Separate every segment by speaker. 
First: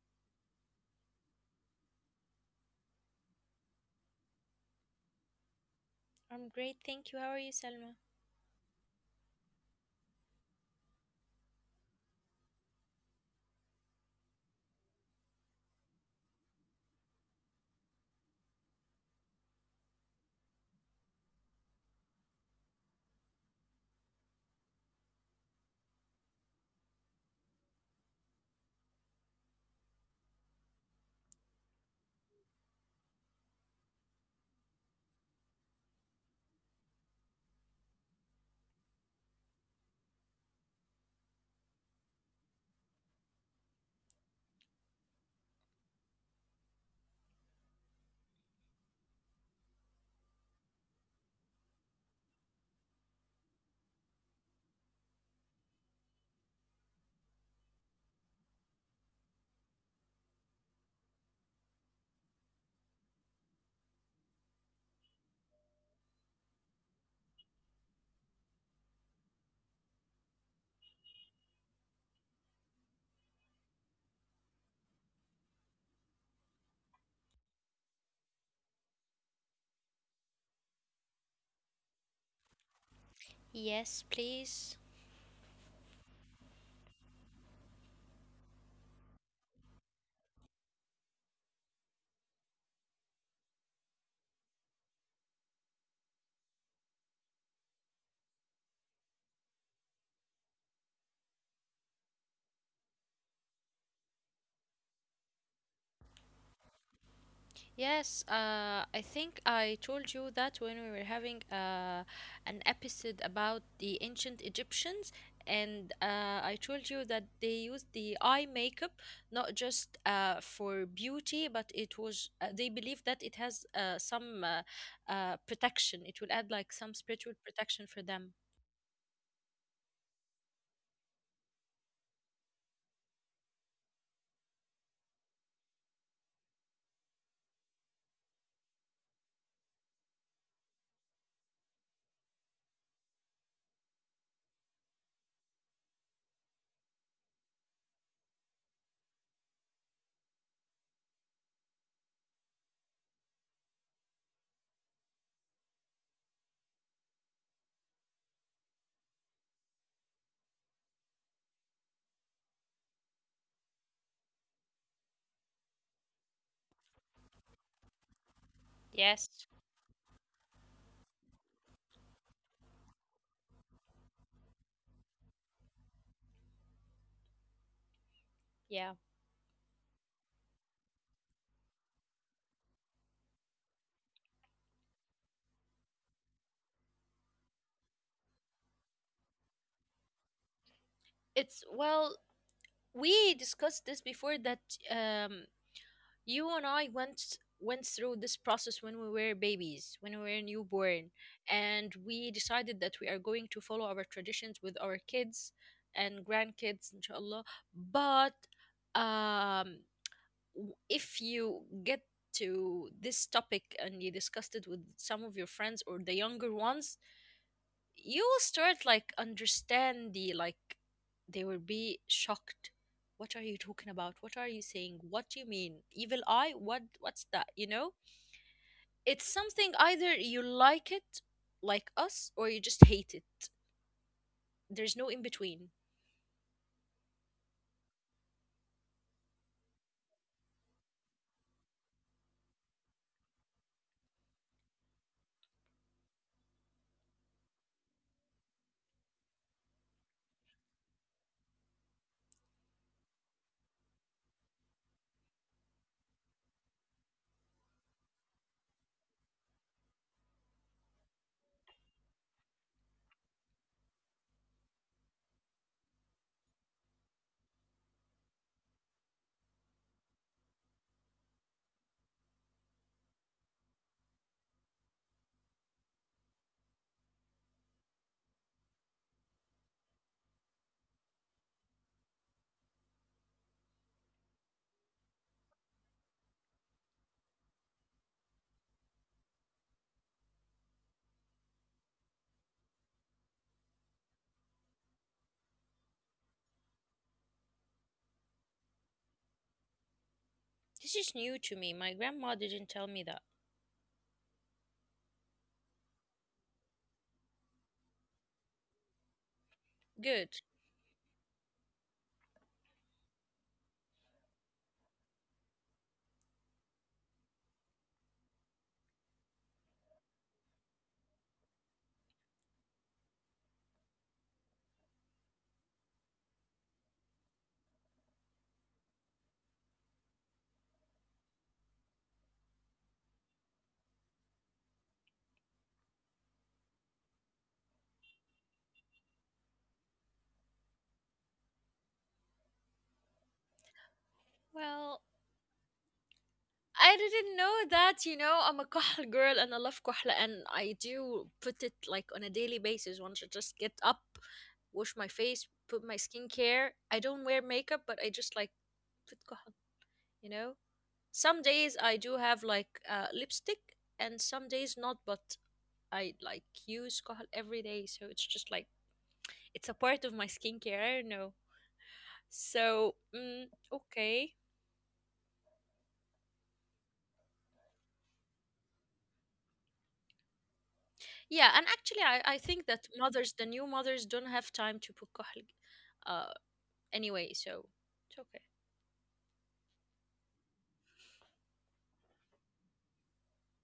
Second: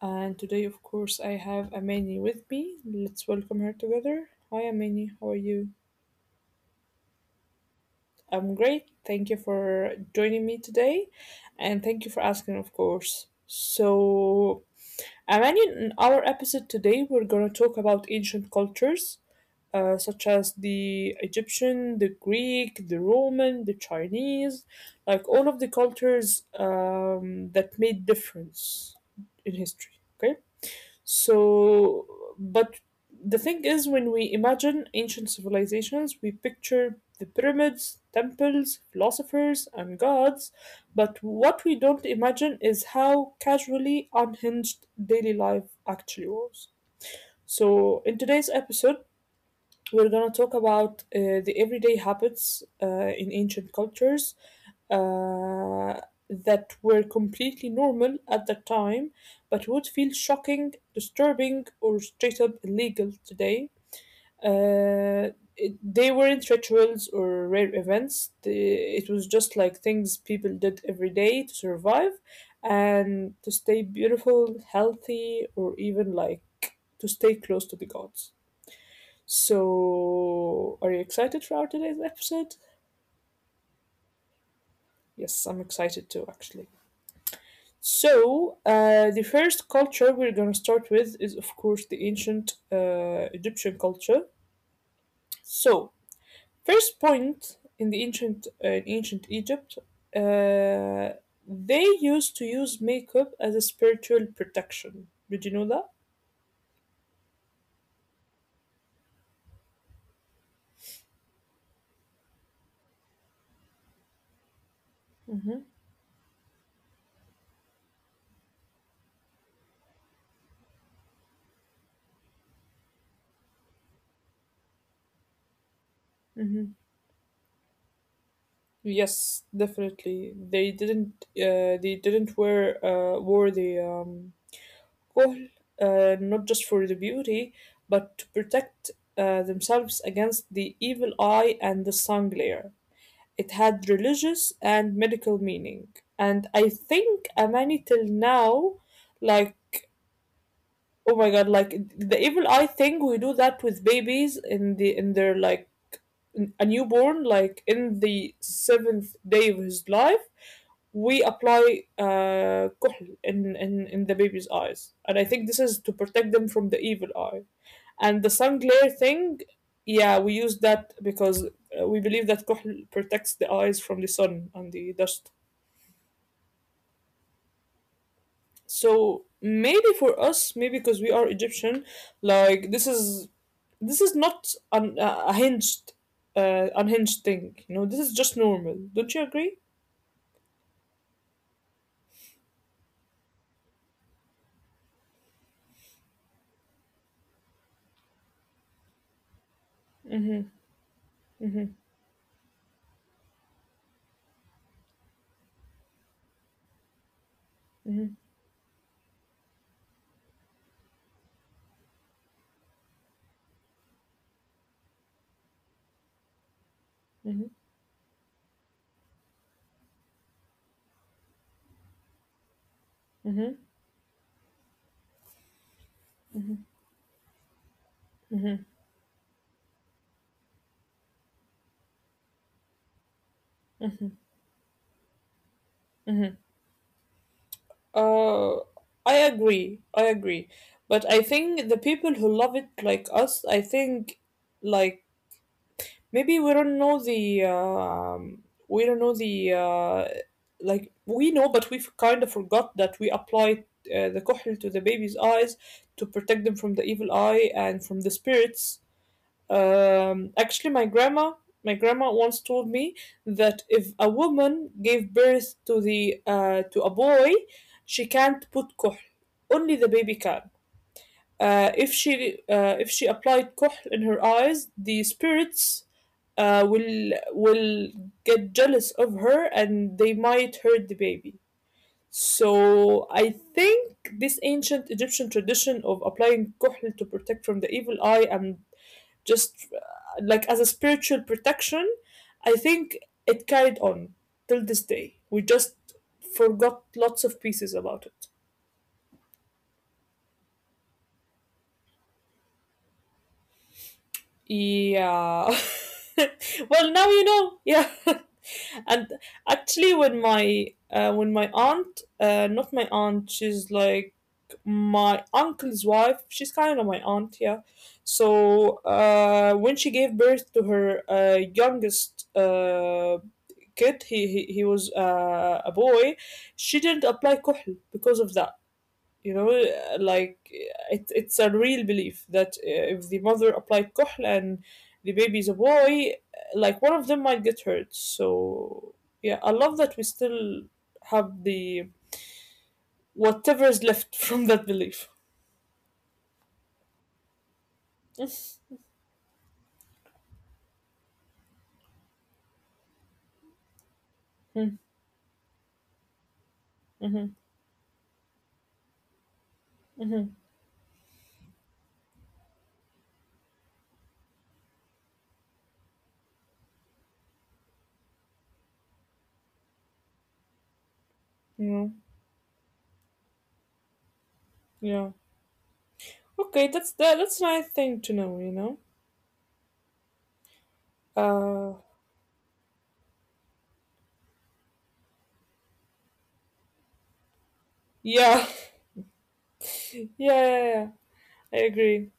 Speaker 1: and today, of course, I have Amani with me. Let's welcome her together. Hi, Amani. How are you?
Speaker 2: I'm great, thank you. How are you, Selma?
Speaker 1: I'm great. Thank you for joining me today, and thank you for asking, of course. So, Amani, in our episode today, we're gonna talk about ancient cultures such as the Egyptian, the Greek, the Roman, the Chinese, like all of the cultures that made difference in history. Okay, so but the thing is, when we imagine ancient civilizations, we picture the pyramids, temples, philosophers, and gods, but what we don't imagine is how casually unhinged daily life actually was. So, in today's episode, we're gonna talk about the everyday habits in ancient cultures uh, that were completely normal at that time, but would feel shocking, disturbing, or straight up illegal today. They weren't rituals or rare events. It was just like things people did every day to survive and to stay beautiful, healthy, or even like to stay close to the gods. So, are you excited for our today's episode?
Speaker 2: Yes, please.
Speaker 1: Yes, I'm excited too, actually. So, the first culture we're going to start with is, of course, the ancient Egyptian culture. So, first point in the ancient in ancient Egypt, uh, they used to use makeup as a spiritual protection. Did you know that?
Speaker 2: Yes, I think I told you that when we were having an episode about the ancient Egyptians, and
Speaker 1: Mm-hmm.
Speaker 2: I told you that they used the eye makeup not just for beauty, but it was they believe that it has some protection. It will add like some spiritual
Speaker 1: Mm-hmm.
Speaker 2: protection for them.
Speaker 1: Yes, definitely. They didn't. They didn't wear. Wore the Kohl, not just for the beauty, but to protect themselves against the evil eye and the sun glare. It had religious and medical meaning. And I think Amani till now, like, oh my god, like the evil eye thing, we do that with babies in their like a newborn like in the seventh day of his life we apply كحل in the baby's eyes. And I think this is to protect them from the evil eye. And the
Speaker 2: Yes,
Speaker 1: sun glare thing, yeah, we use that because we believe that كحل protects the eyes from the sun and the dust.
Speaker 2: yeah.
Speaker 1: So maybe for us, maybe because we are Egyptian, like this is not an, a hinged unhinged thing, this is just normal. Don't you agree?
Speaker 2: It's well, we discussed this before that. Um, You and I went through this process when we were babies, when we were newborn, and we
Speaker 1: Hmm.
Speaker 2: decided that we are going to follow our traditions with our kids and grandkids, inshallah. But
Speaker 1: Hmm.
Speaker 2: um, if you get to this topic and you discussed it with some of your friends or the younger ones, you will
Speaker 1: Hmm.
Speaker 2: start like understand the like they will be shocked. What are you talking about? What are
Speaker 1: Hmm.
Speaker 2: you saying? What do you mean evil eye? What's that, you know? It's
Speaker 1: Hmm.
Speaker 2: something either you like it like us or you just hate it. There's no in between.
Speaker 1: Hmm. uh I agree. But I think the people who love it, like us, I think, like, maybe we don't know the we don't know the like we know, but we've kind of forgot that we applied the kohl to the baby's eyes to protect them from the evil eye and from the spirits. Actually, my grandma once told me that if a woman gave birth to the to a boy. She can't put kohl, only the baby can. If she applied kohl in her eyes, the spirits will get jealous of her and they might hurt the baby. So I think this ancient Egyptian tradition of applying kohl to protect from the evil eye and just like as a spiritual protection, I think it carried on till this day. We just forgot lots of pieces about it.
Speaker 2: This is new to me. My grandma didn't tell me that.
Speaker 1: Yeah. Well, now you know. Yeah.
Speaker 2: Good.
Speaker 1: And actually, when my aunt, not my aunt, she's like my uncle's wife. She's kind of my aunt, yeah. So when she gave birth to her youngest kid, he was a boy. She didn't apply kuhl because of that, like it's a real belief that if the mother applied kohl and the baby's a boy, like one of them might get hurt. So, yeah, I love that we still have the
Speaker 2: Well,
Speaker 1: whatever's left from that belief.
Speaker 2: I didn't know that, you know, I'm a Kohl girl and I love Kohla and I do put it like on a daily basis once I just get up, wash my face, put my
Speaker 1: Hmm.
Speaker 2: skincare. I don't wear makeup, but I just like
Speaker 1: Mm-hmm.
Speaker 2: put بتكحل, you know. Some
Speaker 1: Mm.
Speaker 2: days I do have like lipstick, and some days not. But I like use كحل every day, so it's just like it's a part of my skincare. I don't know. So
Speaker 1: You know.
Speaker 2: okay,
Speaker 1: Yeah, okay, that's a nice thing to know.
Speaker 2: yeah. And actually, I think that
Speaker 1: uh
Speaker 2: mothers, the new mothers, don't have time to put كحل, uh anyway. So it's okay.
Speaker 1: yeah. Yeah, yeah, yeah. I agree.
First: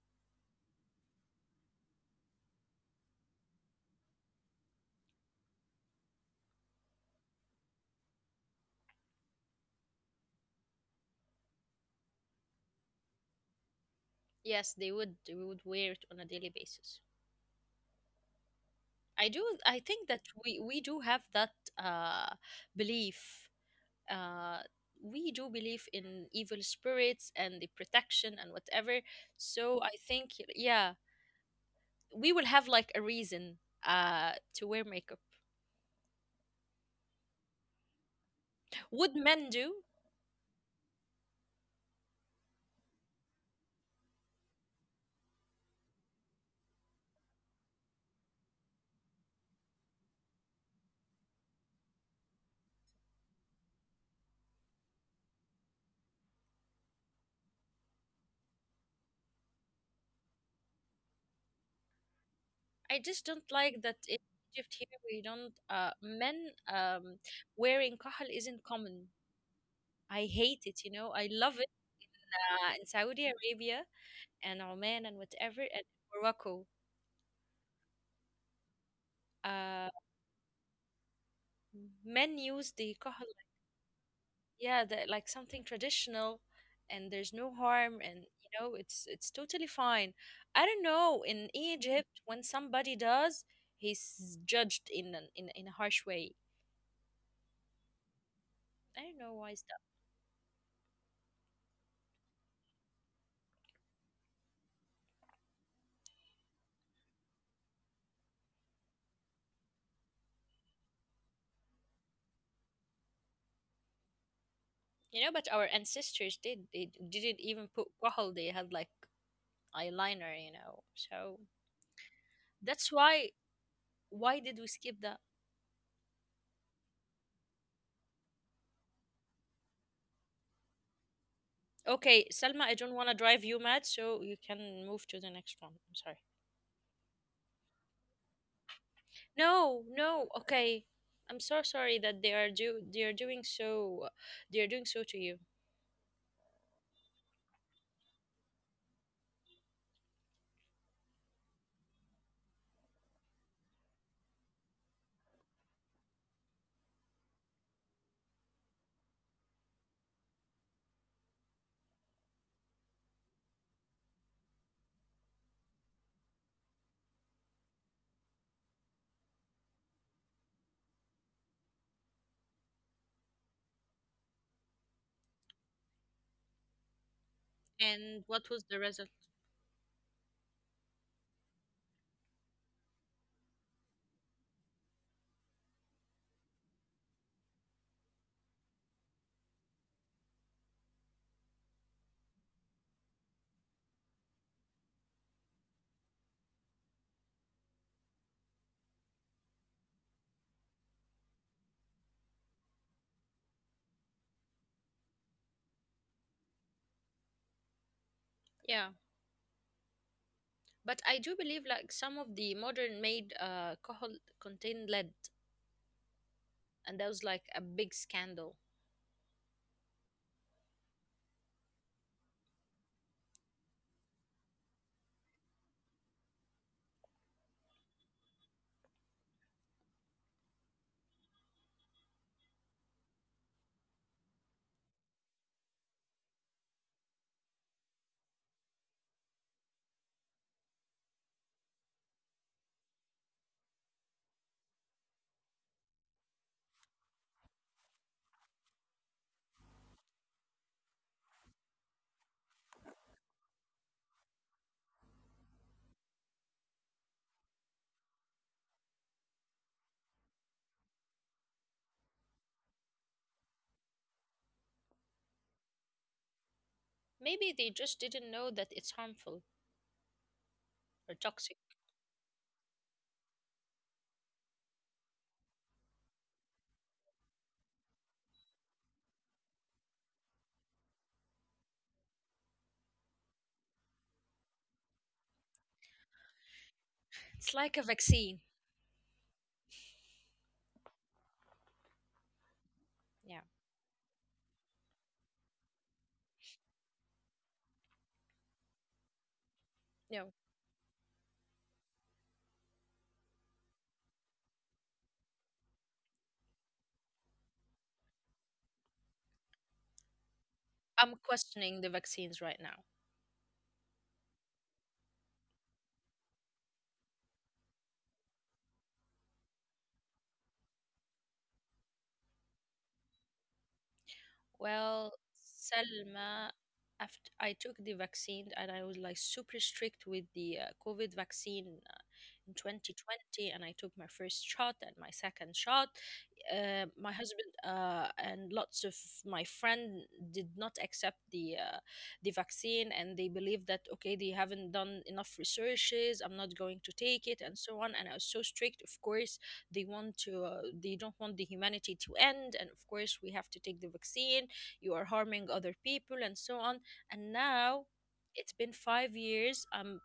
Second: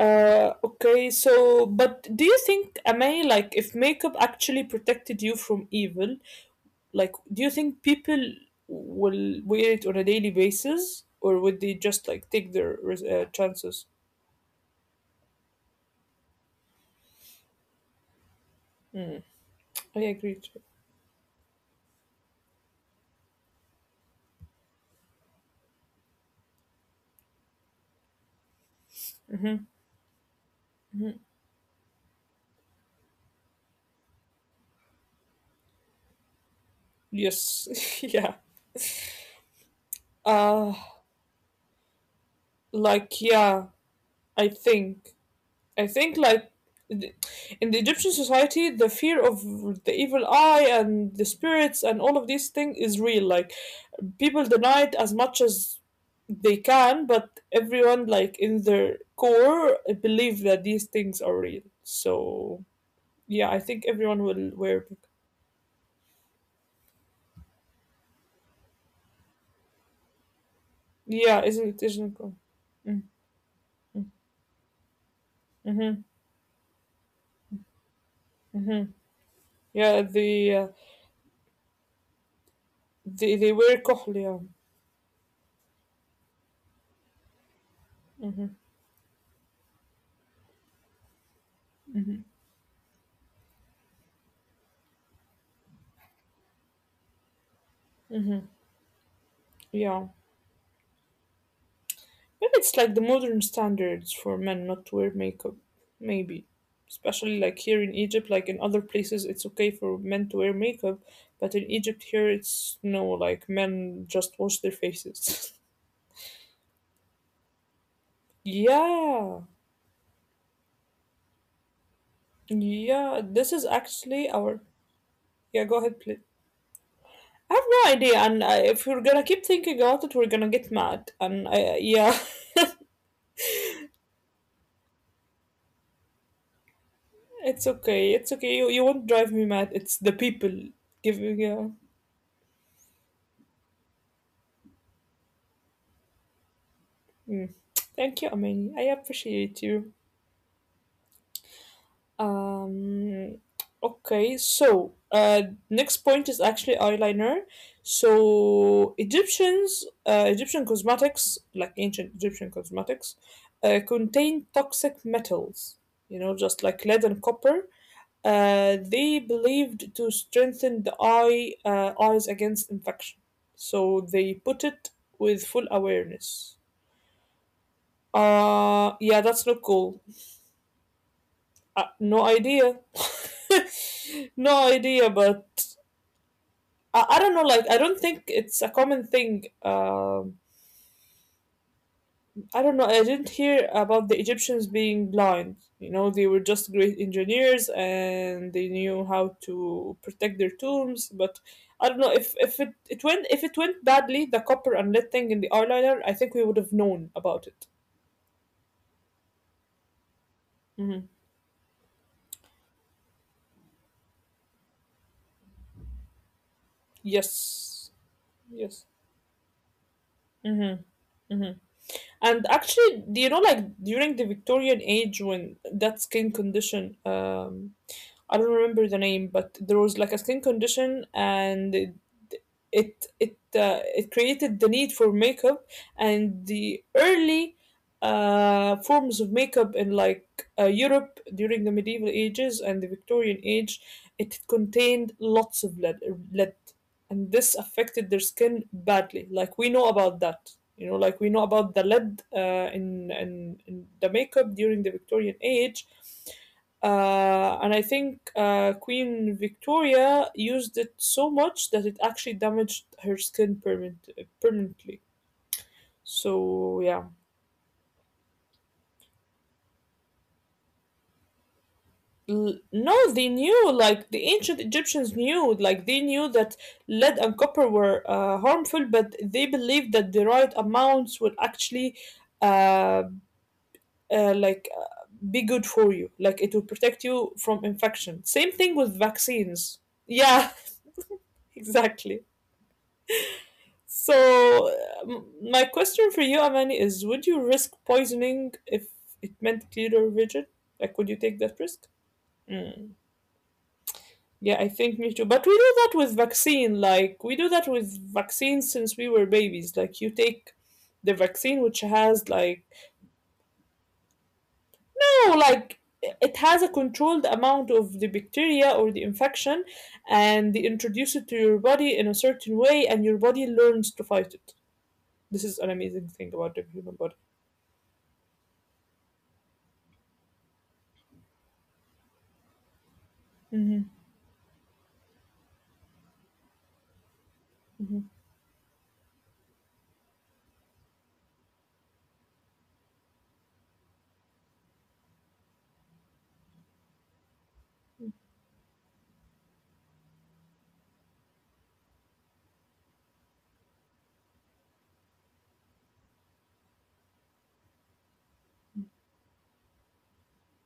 Speaker 1: Okay, so but do you think, Amay, like if makeup actually protected you from evil, like do you think people will wear it on a daily basis, or would they just like take their chances?
Speaker 2: Yes, they would wear it on a daily basis. I do. I
Speaker 1: I
Speaker 2: think that
Speaker 1: agree
Speaker 2: we
Speaker 1: too.
Speaker 2: we do have that uh, belief. Uh, we do believe in evil spirits and the protection and whatever. So I think yeah, we will have like a reason to wear makeup.
Speaker 1: Yes, yeah.
Speaker 2: Would men do?
Speaker 1: Uh, like, yeah, I think I think like th- in the Egyptian society, the fear of the evil eye and the spirits and all of these things is real. Like people deny it as much as they can, but everyone, like, in their core believe that these things are real. So
Speaker 2: I just
Speaker 1: yeah, I
Speaker 2: don't
Speaker 1: think
Speaker 2: like that
Speaker 1: everyone
Speaker 2: in
Speaker 1: will wear
Speaker 2: Egypt
Speaker 1: burqa.
Speaker 2: here we don't men wearing kahal isn't common. I hate it. You know, I
Speaker 1: Yeah,
Speaker 2: love it
Speaker 1: isn't it cool?
Speaker 2: in
Speaker 1: Mm.
Speaker 2: Saudi Arabia and Oman and whatever and
Speaker 1: Mm-hmm.
Speaker 2: Morocco.
Speaker 1: Mm-hmm.
Speaker 2: Uh,
Speaker 1: Yeah, they uh,
Speaker 2: men use the kahal,
Speaker 1: they they wear kohl, yeah.
Speaker 2: yeah, the, like something traditional, and there's no harm, and you know it's totally fine. I don't know in
Speaker 1: Mm-hmm.
Speaker 2: Egypt when somebody does, he's judged in in a harsh way.
Speaker 1: Mm-hmm.
Speaker 2: I don't know
Speaker 1: Yeah.
Speaker 2: why is that,
Speaker 1: Maybe it's like the modern standards for men not to wear makeup. Maybe. Especially like here in Egypt, like in other places, it's okay for men to wear makeup, but in Egypt here, it's no, like men just wash their faces.
Speaker 2: you know. But our ancestors did they didn't even put kahal;
Speaker 1: Yeah,
Speaker 2: they had like eyeliner, you know. So
Speaker 1: yeah, this is
Speaker 2: that's why
Speaker 1: actually our.
Speaker 2: did
Speaker 1: Yeah,
Speaker 2: we
Speaker 1: go
Speaker 2: skip
Speaker 1: ahead,
Speaker 2: that?
Speaker 1: please. I have no idea, and if we're gonna keep thinking about it, we're gonna get mad. And yeah,
Speaker 2: Okay, Selma, I don't want to drive you mad, so you can move to the next one. I'm sorry.
Speaker 1: it's okay, it's okay. You won't drive me mad. It's the people
Speaker 2: No, no.
Speaker 1: giving. Yeah,
Speaker 2: Okay. I'm so sorry that they are doing so, they are doing so to you.
Speaker 1: mm. Thank you, Amani. I appreciate you. Um, okay, so next point is actually eyeliner. So Egyptian cosmetics, like ancient Egyptian cosmetics, contain toxic metals. You know, just like lead and copper. They believed to strengthen the eyes against infection. So they put it with full awareness.
Speaker 2: And what
Speaker 1: Yeah,
Speaker 2: was
Speaker 1: that's
Speaker 2: the
Speaker 1: not
Speaker 2: result?
Speaker 1: cool. No idea. No idea, but I don't know. Like, I don't think it's a common thing. I don't know. I didn't hear about the Egyptians being blind. You know, they were just great engineers and they knew how to protect their tombs. But I don't know if it went badly, the copper and lead thing in the eyeliner. I think we would have known about it.
Speaker 2: Yeah.
Speaker 1: Hmm.
Speaker 2: But I do believe like some of the modern made alcohol contain lead and that was
Speaker 1: Yes.
Speaker 2: like a big
Speaker 1: Yes.
Speaker 2: scandal.
Speaker 1: Mm-hmm. Mm-hmm. And actually, do you know, like during the Victorian age, when that skin condition, I don't remember the name, but there was like a skin condition, and it created the need for makeup, and the early forms of makeup in like Europe during the medieval ages and the Victorian age, it contained lots of lead and this affected their skin badly. Like we know about that, like we know about the lead in the makeup during the Victorian age, and I think Queen Victoria used it so much that it actually damaged her skin permanently. So yeah.
Speaker 2: Maybe they just didn't know that it's harmful or toxic.
Speaker 1: No, they knew, like the ancient Egyptians knew, like they knew that lead and copper were harmful, but they believed that the right amounts would actually, uh, like, be good for you. Like it will protect you from infection.
Speaker 2: It's
Speaker 1: Same
Speaker 2: like
Speaker 1: thing
Speaker 2: a
Speaker 1: with
Speaker 2: vaccine.
Speaker 1: vaccines. Yeah, exactly.
Speaker 2: Yeah.
Speaker 1: So, my question for you, Amani, is: Would you risk poisoning if it meant clearer vision? Like, would you
Speaker 2: No.
Speaker 1: take that risk? Hmm. Yeah, I think me too. But we do that with vaccine. Like we do that with vaccines since we were babies. Like you take the vaccine, which
Speaker 2: I'm
Speaker 1: has like
Speaker 2: questioning the vaccines right now.
Speaker 1: no, like it has a controlled amount of the bacteria or the infection, and they introduce it to your body in a certain way, and your body learns to fight it. This is an
Speaker 2: Well,
Speaker 1: amazing thing about the human
Speaker 2: Selma,
Speaker 1: body.
Speaker 2: after I took the vaccine and I was like super strict with the COVID vaccine in
Speaker 1: Hmm.
Speaker 2: 2020 and I took my first shot and my second shot. My
Speaker 1: Hmm.
Speaker 2: husband and lots of my friend did not accept the vaccine and they believe that okay they haven't done enough researches, I'm not going to take it and so on, and I was so strict, of course. They want to they don't want the humanity to end, and of course we have to take the vaccine. You are harming other people and so on. And now it's been 5 years, I'm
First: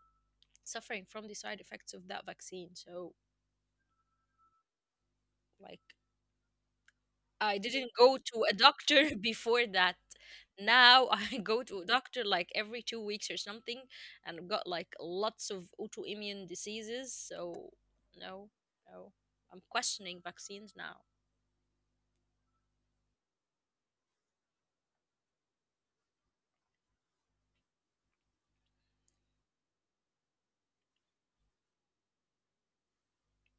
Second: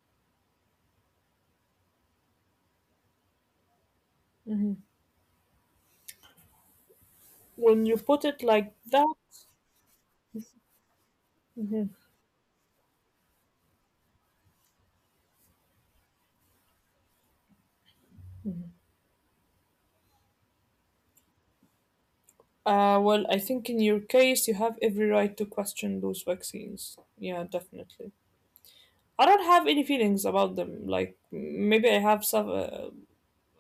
Speaker 2: suffering from the side effects of that vaccine. So, like, I
Speaker 1: When
Speaker 2: didn't
Speaker 1: you
Speaker 2: go
Speaker 1: put it
Speaker 2: to a
Speaker 1: like that,
Speaker 2: doctor before that. Now I go to a
Speaker 1: mhm,
Speaker 2: doctor like every 2 weeks or something, and I've got like lots of autoimmune diseases. So, no, no, I'm questioning vaccines now.
Speaker 1: well, I think in your case you have every right to question those vaccines. Yeah, definitely. I don't have any feelings about them. Like maybe I have some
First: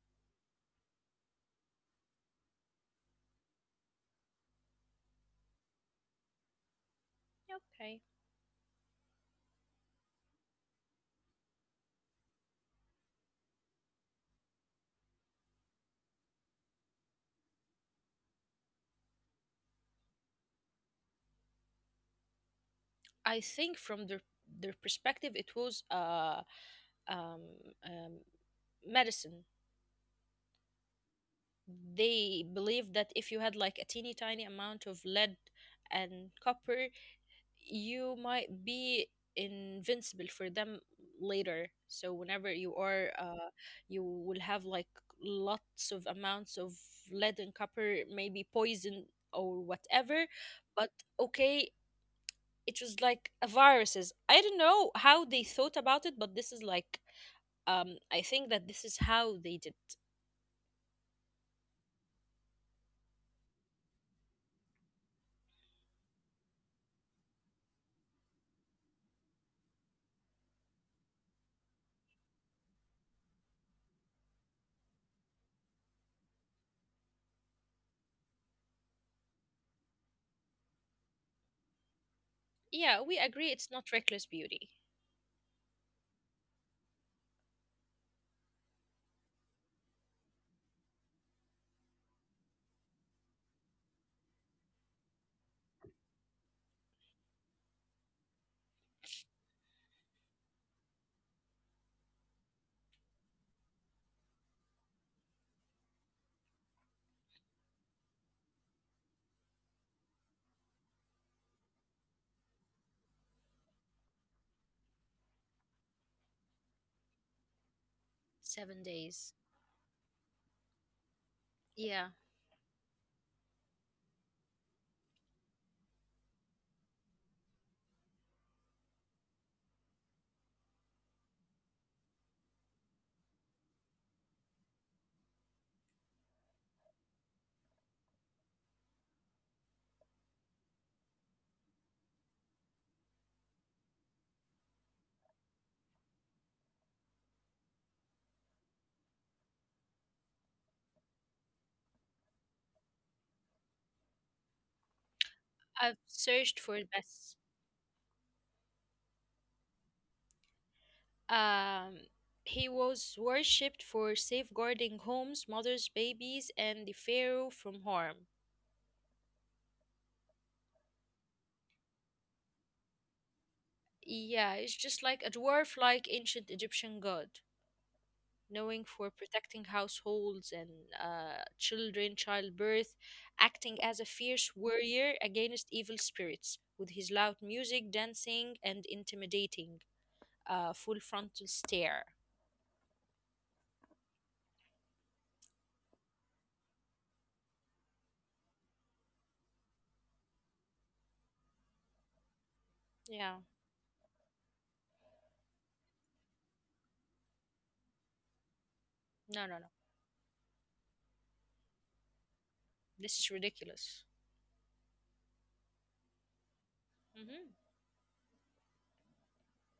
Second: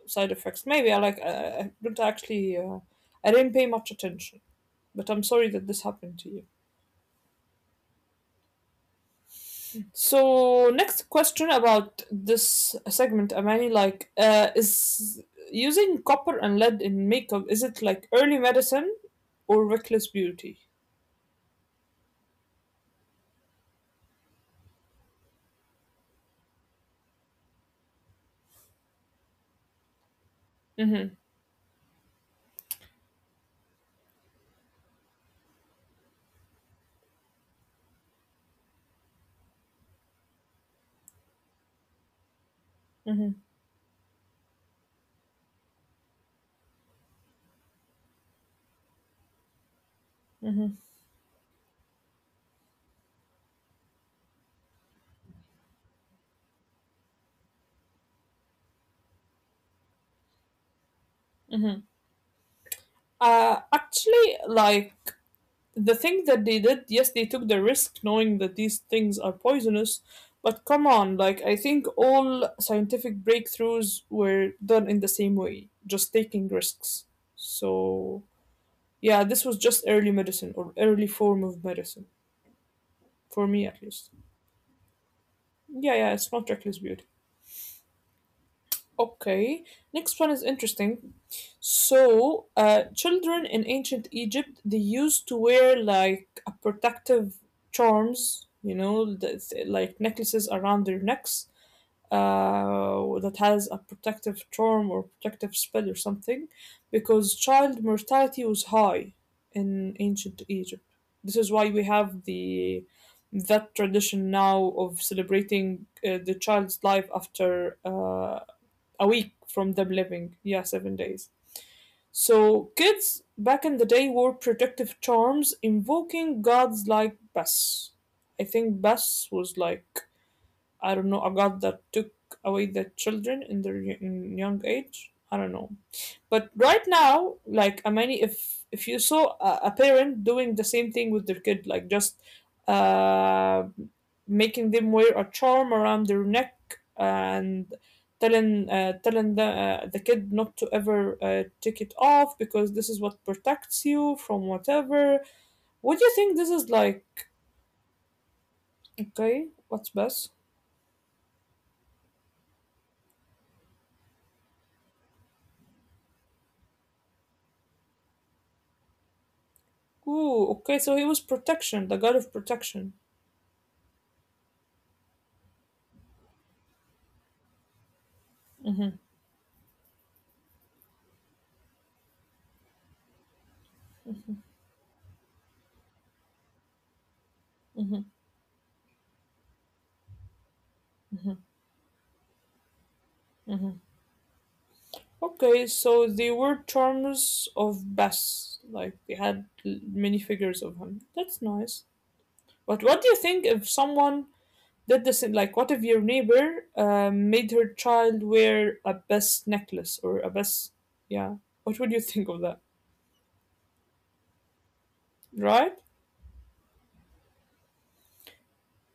Speaker 1: side effects. Maybe I like, I don't actually. I didn't pay much attention. But I'm sorry that this happened to you.
Speaker 2: Yeah, okay,
Speaker 1: So next question about this segment, Amani, like is using copper and lead in makeup, is it like early medicine or reckless beauty?
Speaker 2: I think from their perspective, it was um um medicine.
Speaker 1: Mm-hmm.
Speaker 2: They believed that if you had like a teeny tiny amount of lead and copper, you might be invincible for them later, so whenever you are
Speaker 1: Mm-hmm.
Speaker 2: you will have like lots of amounts of lead and copper, maybe poison or whatever, but okay, it was like a viruses, I don't know how they thought about it, but this is like I think that this is how they did.
Speaker 1: Mm-hmm. Actually, like, the thing that they did, yes, they took the risk knowing that these things are poisonous, but come on, like, I think all scientific breakthroughs were done in the same way, just taking risks. So, yeah, this was just early medicine or early form of medicine,
Speaker 2: Yeah, we agree
Speaker 1: for
Speaker 2: it's
Speaker 1: me at
Speaker 2: not
Speaker 1: least.
Speaker 2: reckless beauty.
Speaker 1: Yeah, yeah, it's not reckless beauty. Okay, next one is interesting. So, children in ancient Egypt, they used to wear like a protective charms, you know, that's, like necklaces around their necks that has a protective charm or protective spell or something, because child mortality was high in ancient Egypt. This is why we have the that tradition now of celebrating the child's life after.
Speaker 2: seven
Speaker 1: A
Speaker 2: days
Speaker 1: week from them living. Yeah, 7 days.
Speaker 2: yeah.
Speaker 1: So kids back in the day wore protective charms invoking gods like Bas. I think Bas was like I don't know a god that took away the children in young age. I don't know. But right now, like I mean, if you saw a parent doing the same thing with their kid, like just uh, making them wear a charm around their neck and telling the the kid not to ever take it off because this is what protects you from whatever.
Speaker 2: I've searched
Speaker 1: What
Speaker 2: for
Speaker 1: do you
Speaker 2: it but
Speaker 1: think this is like? Okay, what's best?
Speaker 2: Um, he was worshipped for safeguarding homes, mothers, babies, and the pharaoh from harm.
Speaker 1: Ooh, okay, so he was protection, the god of protection.
Speaker 2: Yeah, it's just like a dwarf like ancient Egyptian god, knowing for
Speaker 1: Mm-hmm,
Speaker 2: protecting households and children, childbirth, acting as a fierce warrior against evil spirits with his loud music,
Speaker 1: mm-hmm.
Speaker 2: dancing, and intimidating full frontal stare.
Speaker 1: Okay, so they were charmers of Bess. Like, they had many figures of him. That's nice. But
Speaker 2: Yeah,
Speaker 1: what do you think if someone did this? In, like, what if your neighbor made her child wear a
Speaker 2: no, no, no.
Speaker 1: Bess necklace or a Bess? Yeah. What would you think of that?
Speaker 2: This is ridiculous.
Speaker 1: Right?
Speaker 2: Mm-hmm.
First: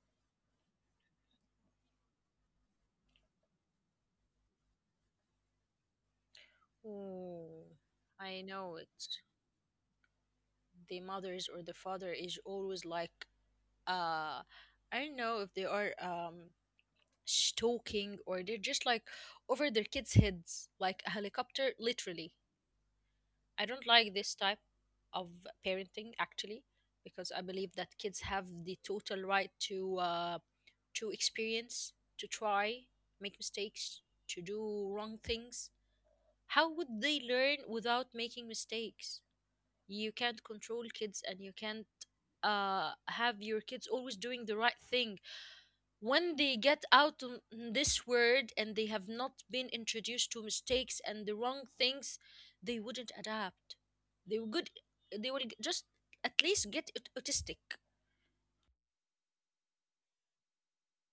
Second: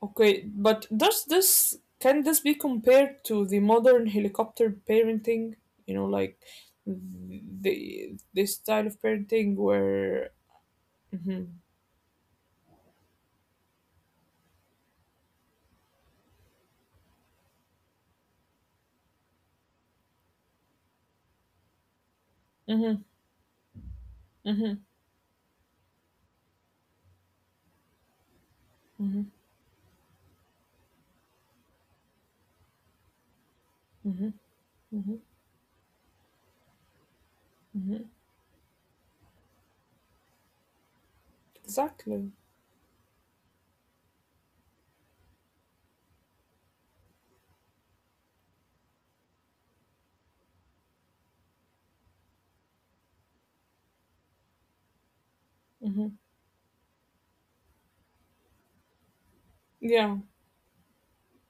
Speaker 1: Okay, but does this can this be compared to the modern helicopter parenting? You know, like
Speaker 2: Oh,
Speaker 1: the
Speaker 2: I
Speaker 1: style of
Speaker 2: know it.
Speaker 1: parenting where. Hmm.
Speaker 2: The mothers or the father is always like uh I don't know if they are stalking or they're just like over their kids heads like a helicopter literally.
Speaker 1: Hmm.
Speaker 2: I don't like
Speaker 1: Hmm.
Speaker 2: this type of parenting actually, because I believe that kids have
Speaker 1: Mhm.
Speaker 2: the total right to experience, to try, make
Speaker 1: Mhm.
Speaker 2: mistakes, to
Speaker 1: Mhm.
Speaker 2: do wrong things. How would they learn
Speaker 1: Mhm.
Speaker 2: without making mistakes? You can't control kids and you can't
Speaker 1: Exactly.
Speaker 2: have your kids always doing the right thing when they get out on this world and they have not been introduced to mistakes and the wrong things. They wouldn't adapt. they will good they will
Speaker 1: Mhm.
Speaker 2: just at least get autistic.
Speaker 1: Yeah.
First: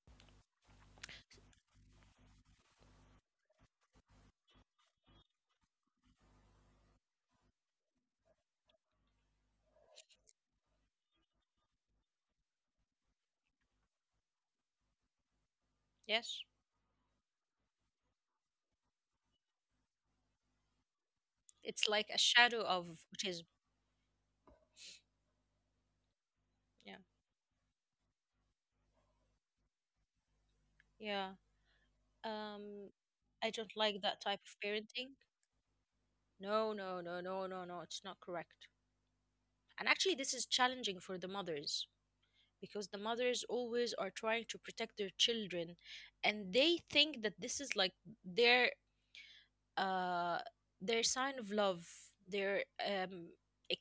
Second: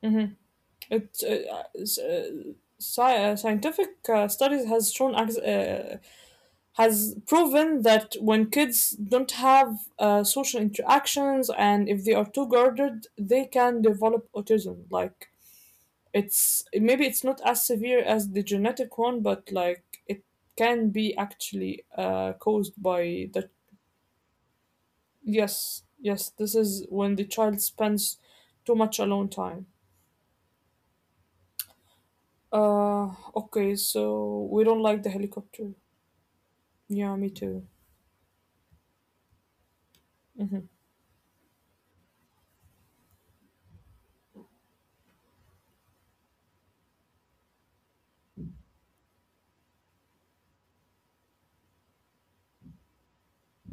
Speaker 1: Mhm. It, uh, s- uh, scientific studies has shown has proven that when kids don't have social interactions and if they are too guarded, they can develop autism. Like
Speaker 2: Yes,
Speaker 1: it's maybe it's not as severe as the genetic one, but like it can be actually
Speaker 2: it's like a shadow
Speaker 1: caused
Speaker 2: of
Speaker 1: by
Speaker 2: autism.
Speaker 1: the. Yes, yes, this is
Speaker 2: Yeah,
Speaker 1: when the child spends too much alone time.
Speaker 2: yeah, um
Speaker 1: Uh,
Speaker 2: I don't
Speaker 1: okay,
Speaker 2: like that type
Speaker 1: so
Speaker 2: of
Speaker 1: we don't like
Speaker 2: parenting.
Speaker 1: the helicopter.
Speaker 2: No, no, no,
Speaker 1: Yeah, me
Speaker 2: no, no,
Speaker 1: too.
Speaker 2: no, it's not correct. And actually this is
Speaker 1: Mm-hmm,
Speaker 2: challenging for the mothers, because the mothers always are trying to protect their children, and they think that this is like their uh their sign of love. They're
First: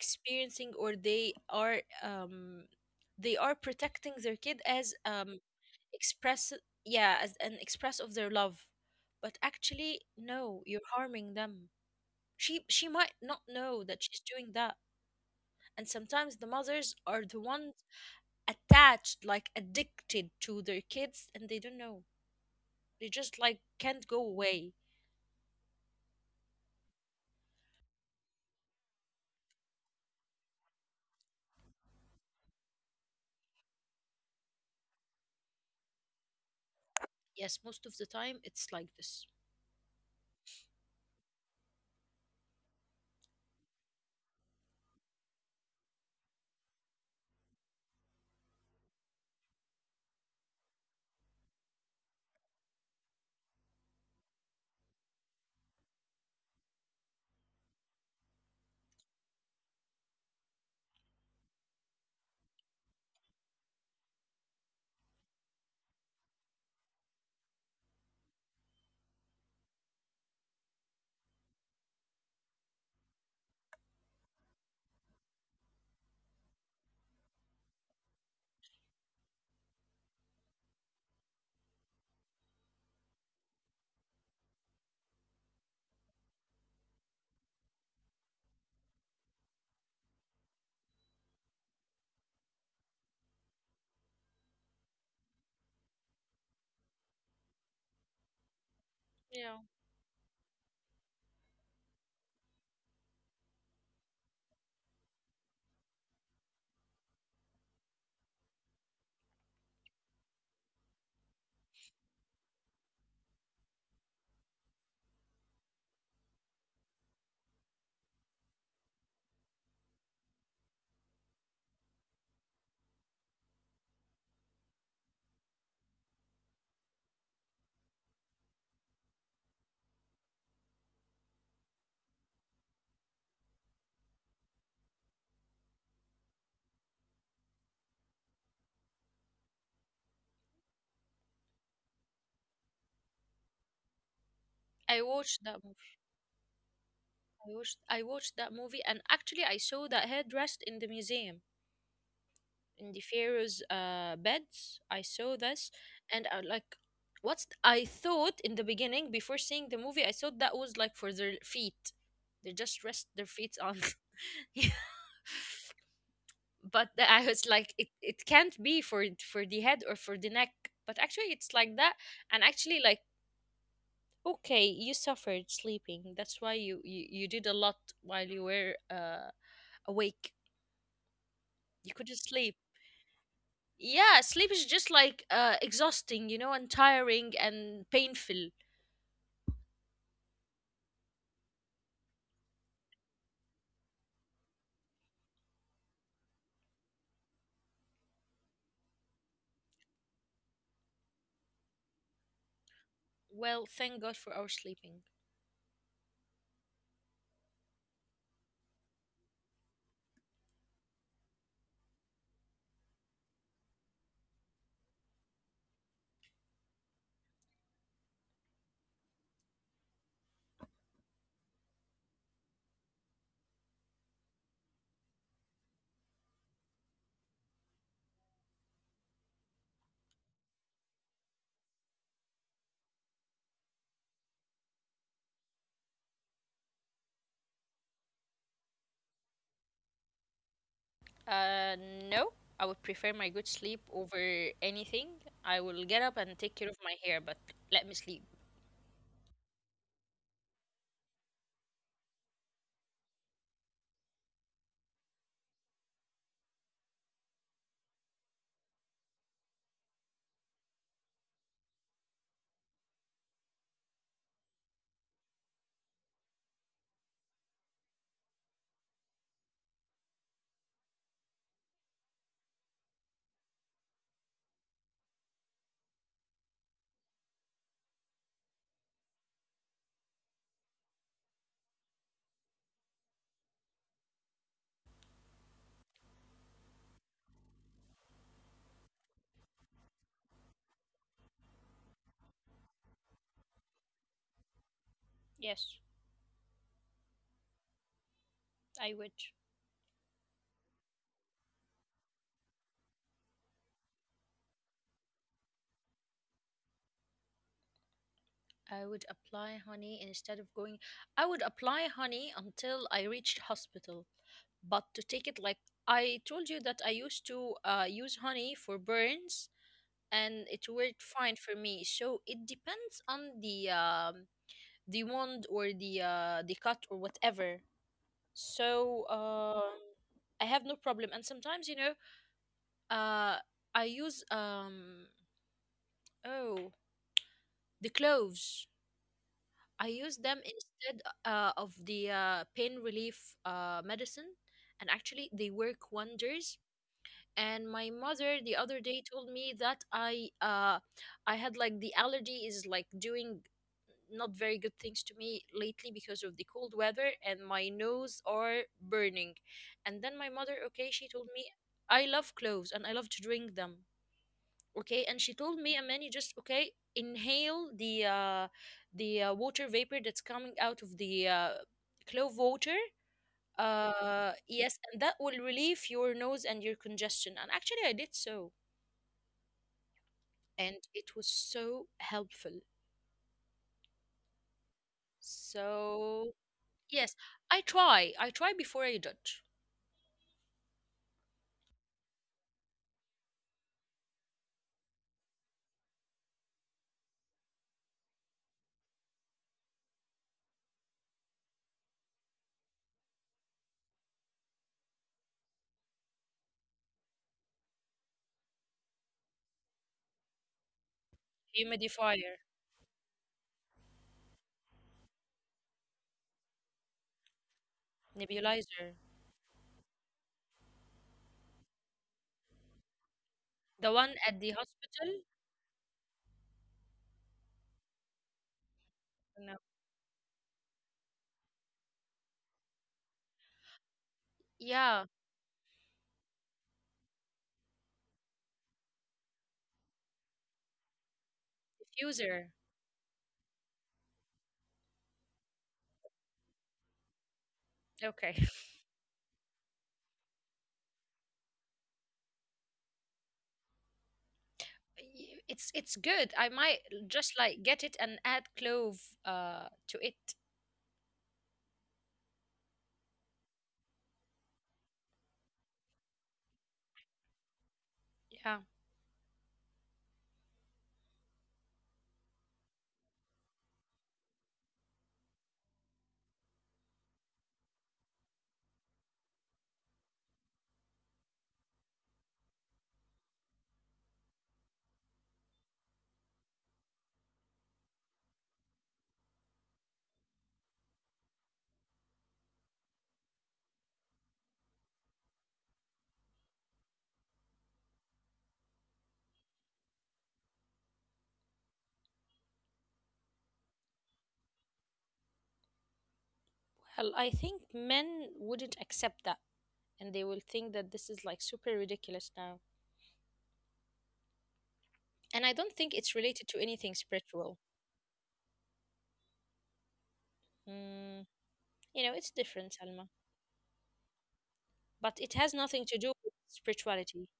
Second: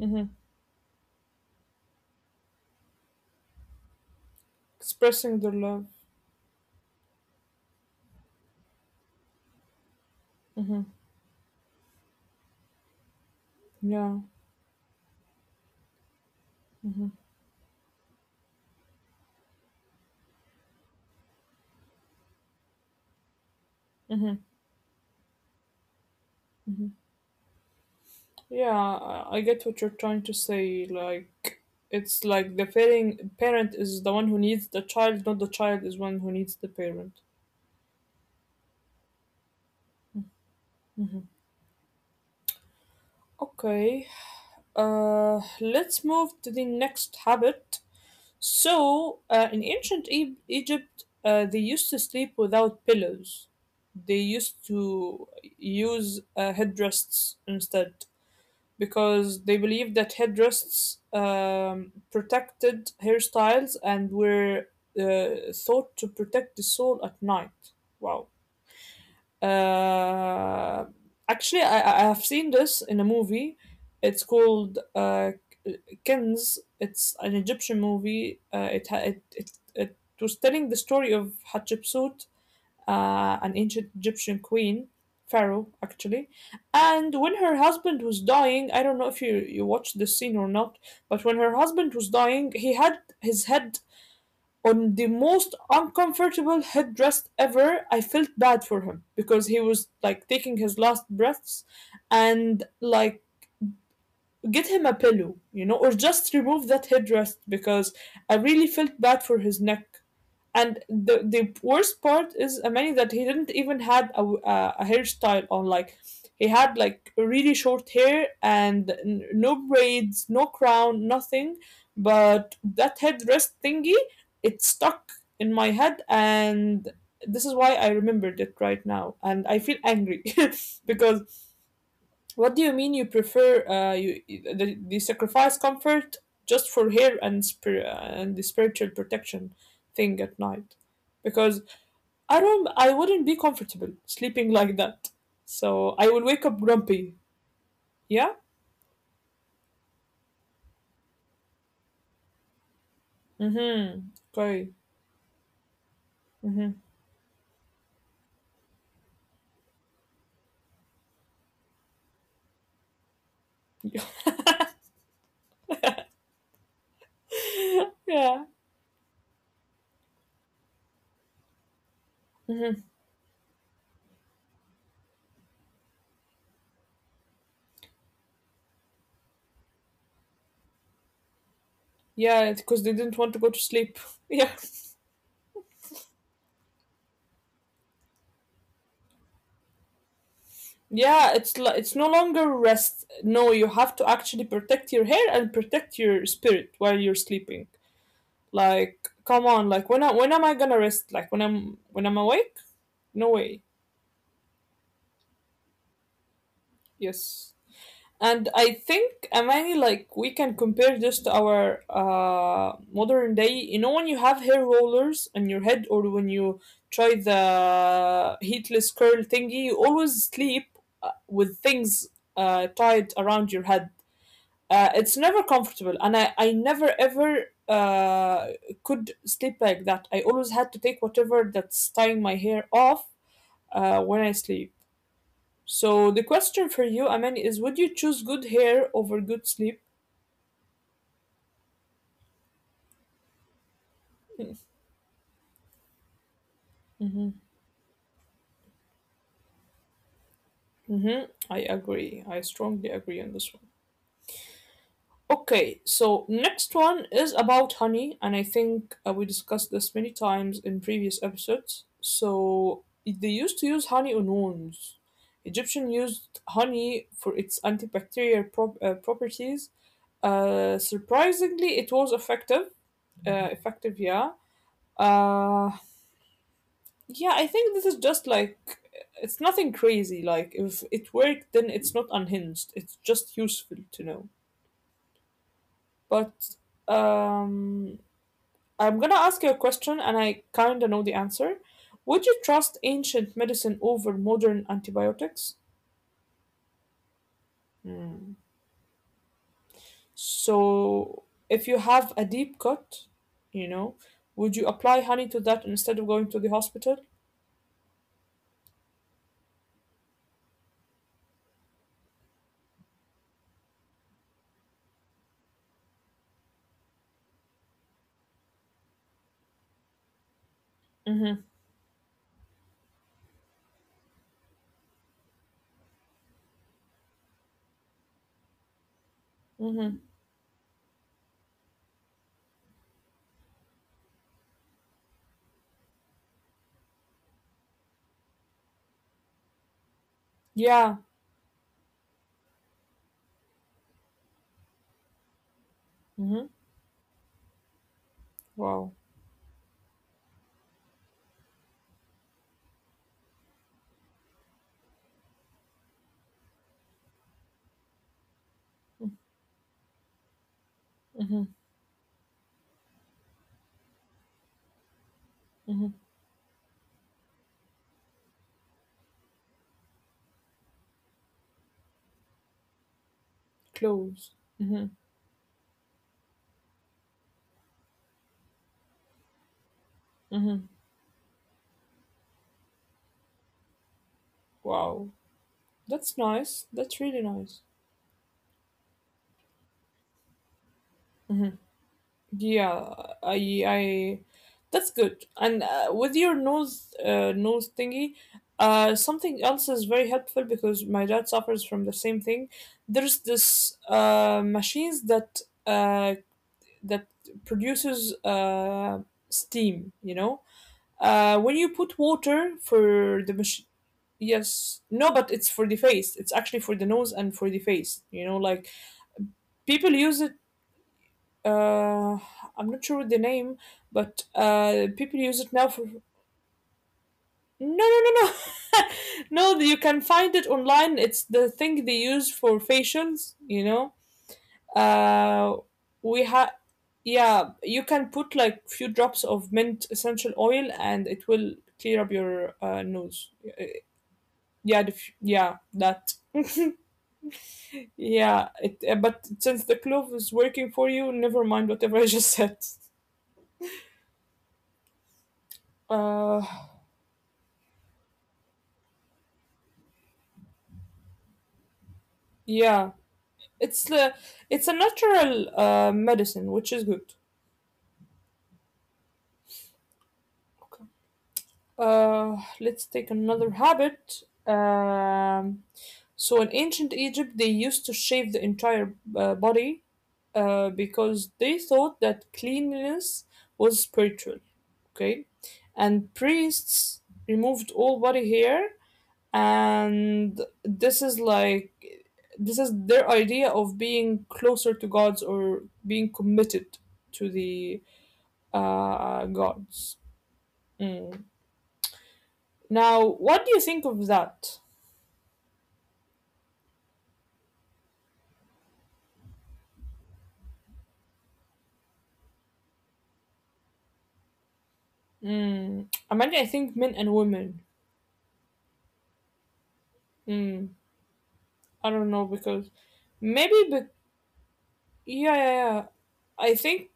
Speaker 1: mm-hmm.
Speaker 2: or they are protecting their kid as
Speaker 1: Expressing their love.
Speaker 2: express yeah, as an express of their love. But actually no, you're harming them. She might not know that
Speaker 1: Yeah,
Speaker 2: she's doing that. And sometimes the mothers are the one attached, like addicted to their kids, and they don't know. They just like can't go away.
Speaker 1: yeah, I get what you're trying to say. Like, it's like the parent is the one who needs the child, not the child is one who needs the parent.
Speaker 2: Yes, most of the time it's like this.
Speaker 1: Okay, let's move to the next habit. So, in ancient Egypt, they used to sleep without pillows. They used to use headrests instead because they believed that headrests protected hairstyles and were thought to protect the soul at night. Wow. Uh, Actually, I have seen this in a movie. It's called Kins. It's an Egyptian movie. It, ha- it was telling the story of Hatshepsut, an ancient Egyptian queen, pharaoh actually. And when her husband was dying, I don't know if you watched this scene or not, but when her husband was dying, he had his head on the most uncomfortable headdress ever. I felt bad for him because he
Speaker 2: Yeah.
Speaker 1: was like taking his last breaths and like get him a pillow, or just remove that headdress because I really felt bad for his neck. And the worst part is Amani that he didn't even had a hairstyle on. Like he had like really short hair and no braids, no crown, nothing. But that headrest thingy, it stuck in my head, and this is why I remembered it right now. And I feel angry because what do you mean you prefer the sacrifice comfort just for hair and and the spiritual protection thing at night? Because I don't, I wouldn't be comfortable sleeping like that.
Speaker 2: I
Speaker 1: So I will
Speaker 2: watched
Speaker 1: wake
Speaker 2: that
Speaker 1: up
Speaker 2: movie.
Speaker 1: grumpy. Yeah.
Speaker 2: I watched that movie, and actually I saw that headrest in the museum in the
Speaker 1: Mm-hmm.
Speaker 2: pharaoh's
Speaker 1: Okay.
Speaker 2: beds. I saw this
Speaker 1: Mm-hmm.
Speaker 2: and I like I thought in the beginning, before seeing the movie, I thought that was like for their feet. They just rest their feet on. But I was like,
Speaker 1: Yeah.
Speaker 2: it can't be for the head or for the neck. But actually, it's like that,
Speaker 1: Mm-hmm.
Speaker 2: and actually, like okay, you suffered sleeping. That's why you did a lot while you were awake. You
Speaker 1: Yeah,
Speaker 2: couldn't
Speaker 1: because they
Speaker 2: sleep.
Speaker 1: didn't want to go to sleep. Yeah.
Speaker 2: Yeah, sleep is just like exhausting, you know, and tiring and painful.
Speaker 1: Yeah, it's no longer rest. No, you have to actually protect your hair and protect your spirit while you're sleeping. Like, come on, like when am I gonna rest? Like when I'm awake? No way.
Speaker 2: Well, thank God for our sleeping.
Speaker 1: Yes. And I think Amani, like we can compare this to our modern day. You know, when you have hair rollers on your head, or when you try the heatless curl thingy, you always sleep with things tied around your head. It's never comfortable, and I never ever could sleep like that. I always had to take whatever that's tying my hair off when I sleep. So the question for you, aman, is would you choose good hair over good sleep?
Speaker 2: Uh, no, I would prefer my good sleep over anything. I will get up and take care of
Speaker 1: Mm-hmm.
Speaker 2: my hair, but let me sleep.
Speaker 1: Mm-hmm. I agree, I strongly agree on this one. Okay, so next one is about honey, and I think we discussed this many times in previous episodes. So they used to use honey on wounds. Egyptian used honey for its antibacterial properties. Surprisingly, it was effective. Effective, yeah. Uh, yeah, I think this is just like it's nothing crazy. Like if it worked, then it's not unhinged. It's just useful to know. But um I'm gonna ask you a question, and I kinda know the answer. Would you trust ancient medicine over modern antibiotics?
Speaker 2: Yes,
Speaker 1: Hmm.
Speaker 2: I would.
Speaker 1: So, if you have a deep cut, you know, would you apply honey to that instead of going to the hospital?
Speaker 2: I would apply honey instead of going. I would apply honey until I reached hospital. But to take it like I told you that I used to use honey for burns and it worked
Speaker 1: Mm-hmm.
Speaker 2: fine for me. So it depends on the wound or the cut or whatever. So
Speaker 1: Mm-hmm.
Speaker 2: I have no problem. And sometimes you know uh, I use oh the cloves. I use them
Speaker 1: Yeah.
Speaker 2: instead of the pain relief medicine, and actually they work
Speaker 1: Mm-hmm.
Speaker 2: wonders. And my mother the
Speaker 1: Wow.
Speaker 2: other day told me that I had like the allergy is like doing not very good things to me lately because of the cold weather and my nose are burning. And then my mother, okay, she
Speaker 1: Mm-hmm.
Speaker 2: told me I love cloves and I love to drink them, okay, and she told
Speaker 1: Mm-hmm.
Speaker 2: me, Amani, just okay, inhale the water vapor that's coming out of the clove water.
Speaker 1: Clothes. Mm-hmm.
Speaker 2: Yes, and that will relieve your nose and your congestion, and actually I did so,
Speaker 1: Mm-hmm.
Speaker 2: and it was so helpful.
Speaker 1: Wow. That's
Speaker 2: So
Speaker 1: nice. That's really
Speaker 2: yes,
Speaker 1: nice.
Speaker 2: I try before I judge.
Speaker 1: Yeah, I that's good. And with your nose nose thingy, something else is very helpful because my dad suffers from the same thing. There's this machines that that produces steam. You know, when you put
Speaker 2: Humidifier.
Speaker 1: water for the machine. Yes, no, but it's for the face. It's actually for the nose and for the face. You know, like
Speaker 2: Nebulizer.
Speaker 1: people use it uh, I'm not sure the name,
Speaker 2: The one
Speaker 1: but
Speaker 2: at the
Speaker 1: people
Speaker 2: hospital.
Speaker 1: use it now for. No, no, no, no,
Speaker 2: No.
Speaker 1: no. You can find it online. It's the thing they use for facials. You know,
Speaker 2: Yeah.
Speaker 1: we have. Yeah, you can put like few drops of mint essential oil, and it will clear
Speaker 2: Diffuser.
Speaker 1: up your nose. Yeah, yeah, that.
Speaker 2: Okay,
Speaker 1: Yeah, it. But since the clove is working for you, never mind whatever I just said.
Speaker 2: it's good. I might
Speaker 1: Uh,
Speaker 2: just like get it and add clove to it.
Speaker 1: yeah. It's uh, it's a natural medicine, which is good.
Speaker 2: Yeah.
Speaker 1: Okay. Let's take another habit. So in ancient Egypt, they used to shave the entire body because they thought that cleanliness was spiritual. Okay, and priests removed all body hair, and this is like this is their idea of being closer to gods or being committed to the gods. Mm. Now, what do you think of that?
Speaker 2: Well, I think men wouldn't accept that and they will think that this is like super ridiculous now. And I don't think it's related to
Speaker 1: Mm.
Speaker 2: anything
Speaker 1: Imagine I think
Speaker 2: spiritual.
Speaker 1: men and women.
Speaker 2: Mm,
Speaker 1: Mm.
Speaker 2: it's
Speaker 1: I
Speaker 2: different,
Speaker 1: don't know
Speaker 2: Alma.
Speaker 1: because maybe, but
Speaker 2: But it has nothing
Speaker 1: yeah,
Speaker 2: to do
Speaker 1: yeah,
Speaker 2: with
Speaker 1: yeah. I
Speaker 2: spirituality.
Speaker 1: think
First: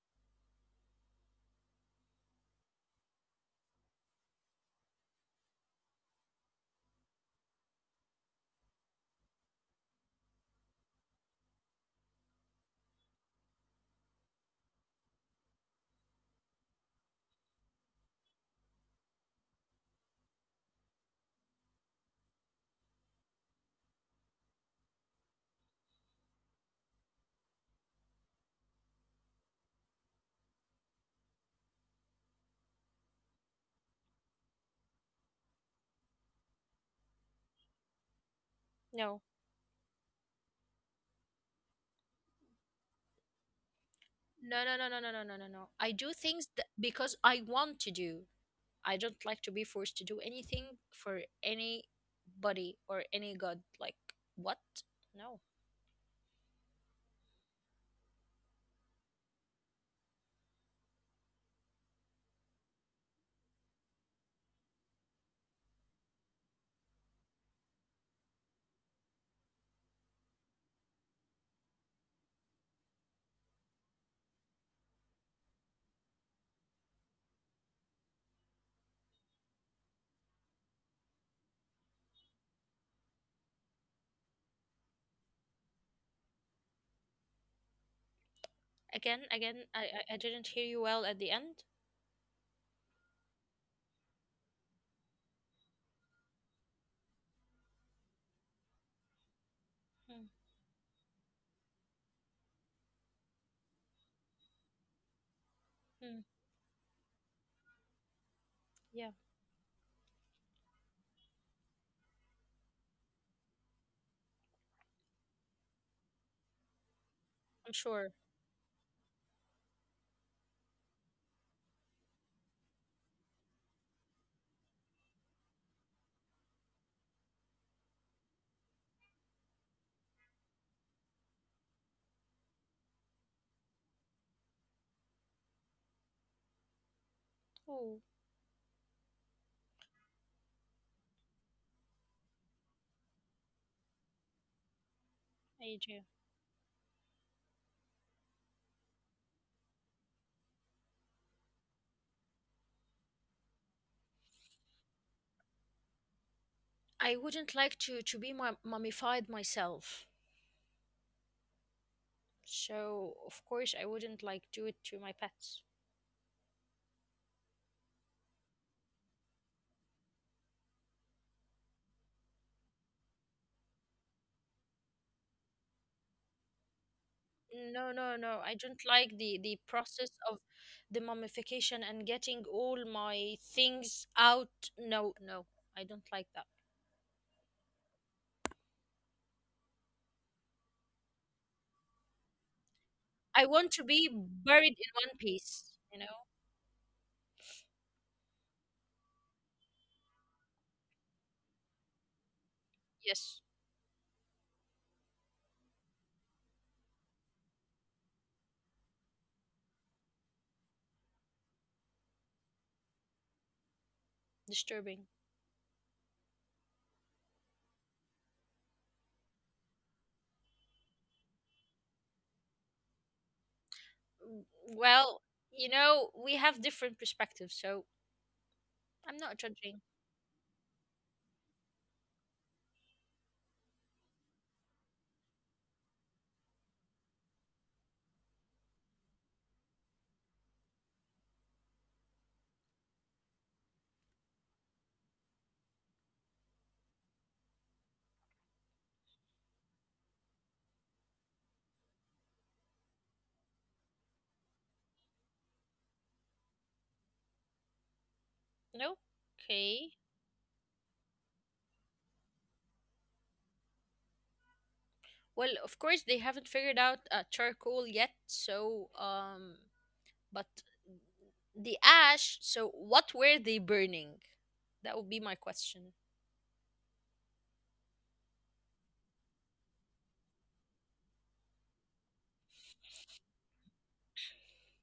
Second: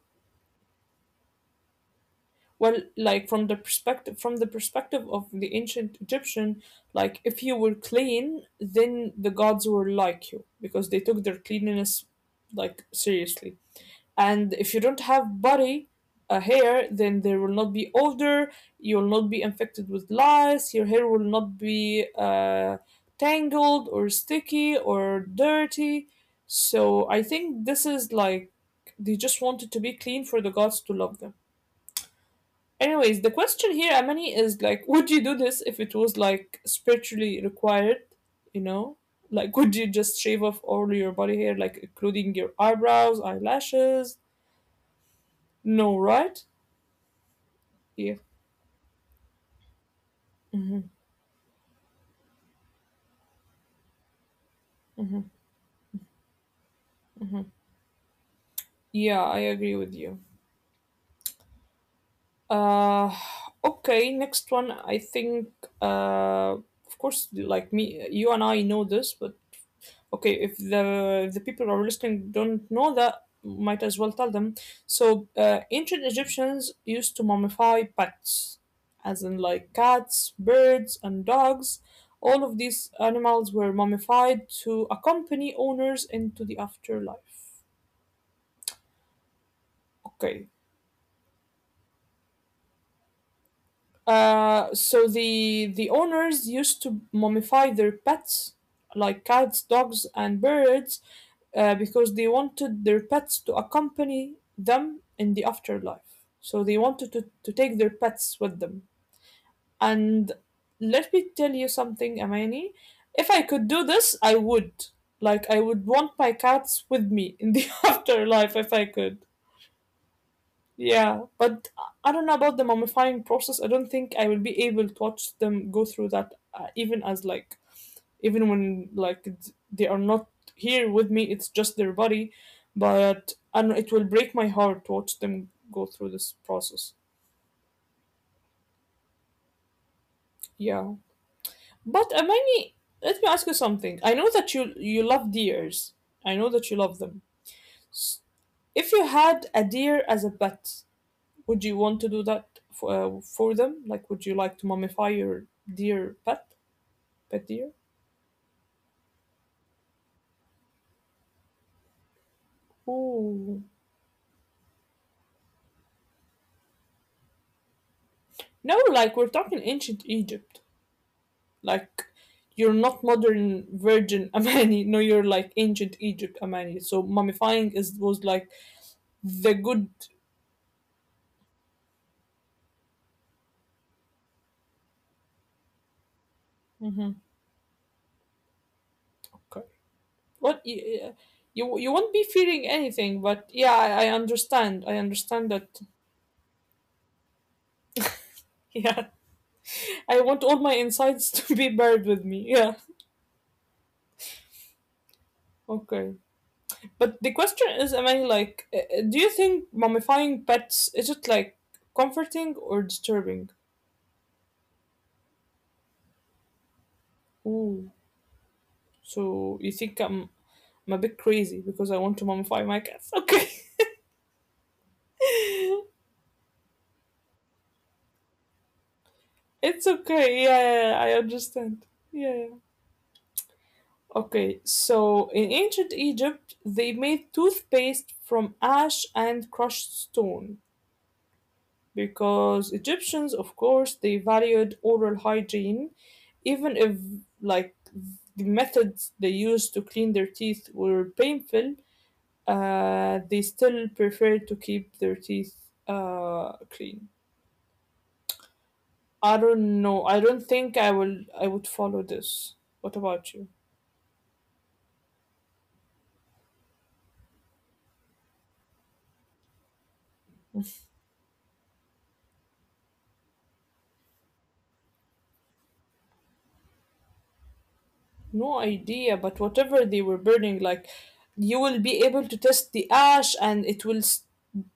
Speaker 1: well, like from the perspective of the ancient Egyptian, like if you were clean, then the gods were like you because they took their cleanliness like seriously. And if you don't have body hair, then there will not be odor. You will not be infected with lice. Your hair will not be tangled or sticky or dirty. So I think this is like they just wanted to be clean for the gods to love them. Anyways, the question here, amani, is like would you do this if it was like spiritually required, you
Speaker 2: No.
Speaker 1: know? Like would you just shave off all your body hair, like including your eyebrows, eyelashes?
Speaker 2: No, no, no, no, no, no, no, no, no. I do
Speaker 1: No,
Speaker 2: things that
Speaker 1: right?
Speaker 2: because I want to do.
Speaker 1: Yeah,
Speaker 2: I don't like to be forced to do anything for anybody or any god. Like, what? No.
Speaker 1: yeah, I agree with you. Uh, okay, next one. I think, of course, like me, you and I know this, but okay, if the people who are listening don't know that, might as well tell them. So, ancient Egyptians used to mummify pets, as in like cats, birds, and dogs. All of these animals were mummified to accompany owners into the afterlife.
Speaker 2: Again,
Speaker 1: Okay.
Speaker 2: I didn't hear you well at the end.
Speaker 1: So the owners used to mummify their pets, like cats, dogs, and birds,
Speaker 2: Hmm.
Speaker 1: because they wanted their pets to accompany them in the afterlife. So they
Speaker 2: Hmm.
Speaker 1: wanted to take their pets with them.
Speaker 2: Yeah,
Speaker 1: And let me tell you something, Amani. If I could do this, I would. Like, I would want my cats with me in the
Speaker 2: I'm sure.
Speaker 1: afterlife if I could. Yeah, but I don't know about the mummifying process. I don't think I will be able to watch them go through that, even as like, even when like they are not here with me, it's just their body. But I do and it will break my heart to watch them go through this process.
Speaker 2: Oh,
Speaker 1: Yeah, but Amani, let me ask you something. I know that you love deers. I know that you
Speaker 2: AJ.
Speaker 1: love them. S- If you had a deer as a pet, would you want to do that for them? Like, would you like to mummify your dear pet,
Speaker 2: I
Speaker 1: pet
Speaker 2: wouldn't
Speaker 1: deer?
Speaker 2: like to be mummified myself. So, of
Speaker 1: Ooh,
Speaker 2: course, I wouldn't like do it to my pets.
Speaker 1: no! Like we're talking ancient Egypt. Like you're not modern virgin Amani. No, you're like ancient Egypt Amani. So mummifying
Speaker 2: No,
Speaker 1: is
Speaker 2: no, no.
Speaker 1: was
Speaker 2: I
Speaker 1: like
Speaker 2: don't like the
Speaker 1: the
Speaker 2: process
Speaker 1: good.
Speaker 2: of the mummification and getting all my things out. No, no. I don't like that.
Speaker 1: Mhm. Okay. What you won't be feeling
Speaker 2: I
Speaker 1: anything,
Speaker 2: want to
Speaker 1: but
Speaker 2: be
Speaker 1: yeah, I
Speaker 2: buried in one
Speaker 1: understand. I
Speaker 2: piece,
Speaker 1: understand
Speaker 2: you
Speaker 1: that.
Speaker 2: know?
Speaker 1: Yeah, I want all my insights to be buried with me. Yeah.
Speaker 2: Yes,
Speaker 1: Okay. But the question is, am I like, do you think mummifying pets is it like comforting or disturbing?
Speaker 2: disturbing.
Speaker 1: Ooh, so you think I'm a bit crazy because I want to mummify my cats? Okay,
Speaker 2: W- Well, we have different perspectives, so I'm not
Speaker 1: it's
Speaker 2: judging.
Speaker 1: okay. Yeah, yeah, yeah, I understand. Yeah, yeah. Okay, so in ancient Egypt, they made toothpaste from ash and crushed stone, because Egyptians, of course, they valued oral hygiene, even if like the methods they used to clean their teeth were painful. They still preferred to keep their teeth clean.
Speaker 2: No?
Speaker 1: I
Speaker 2: Okay.
Speaker 1: don't know. I don't think I will. I would follow this. What about you?
Speaker 2: Well, of course they haven't figured out charcoal yet, so but the ash, so what were they burning? That would be my question.
Speaker 1: No idea, but whatever they were burning, like you will be able to test the ash, and it will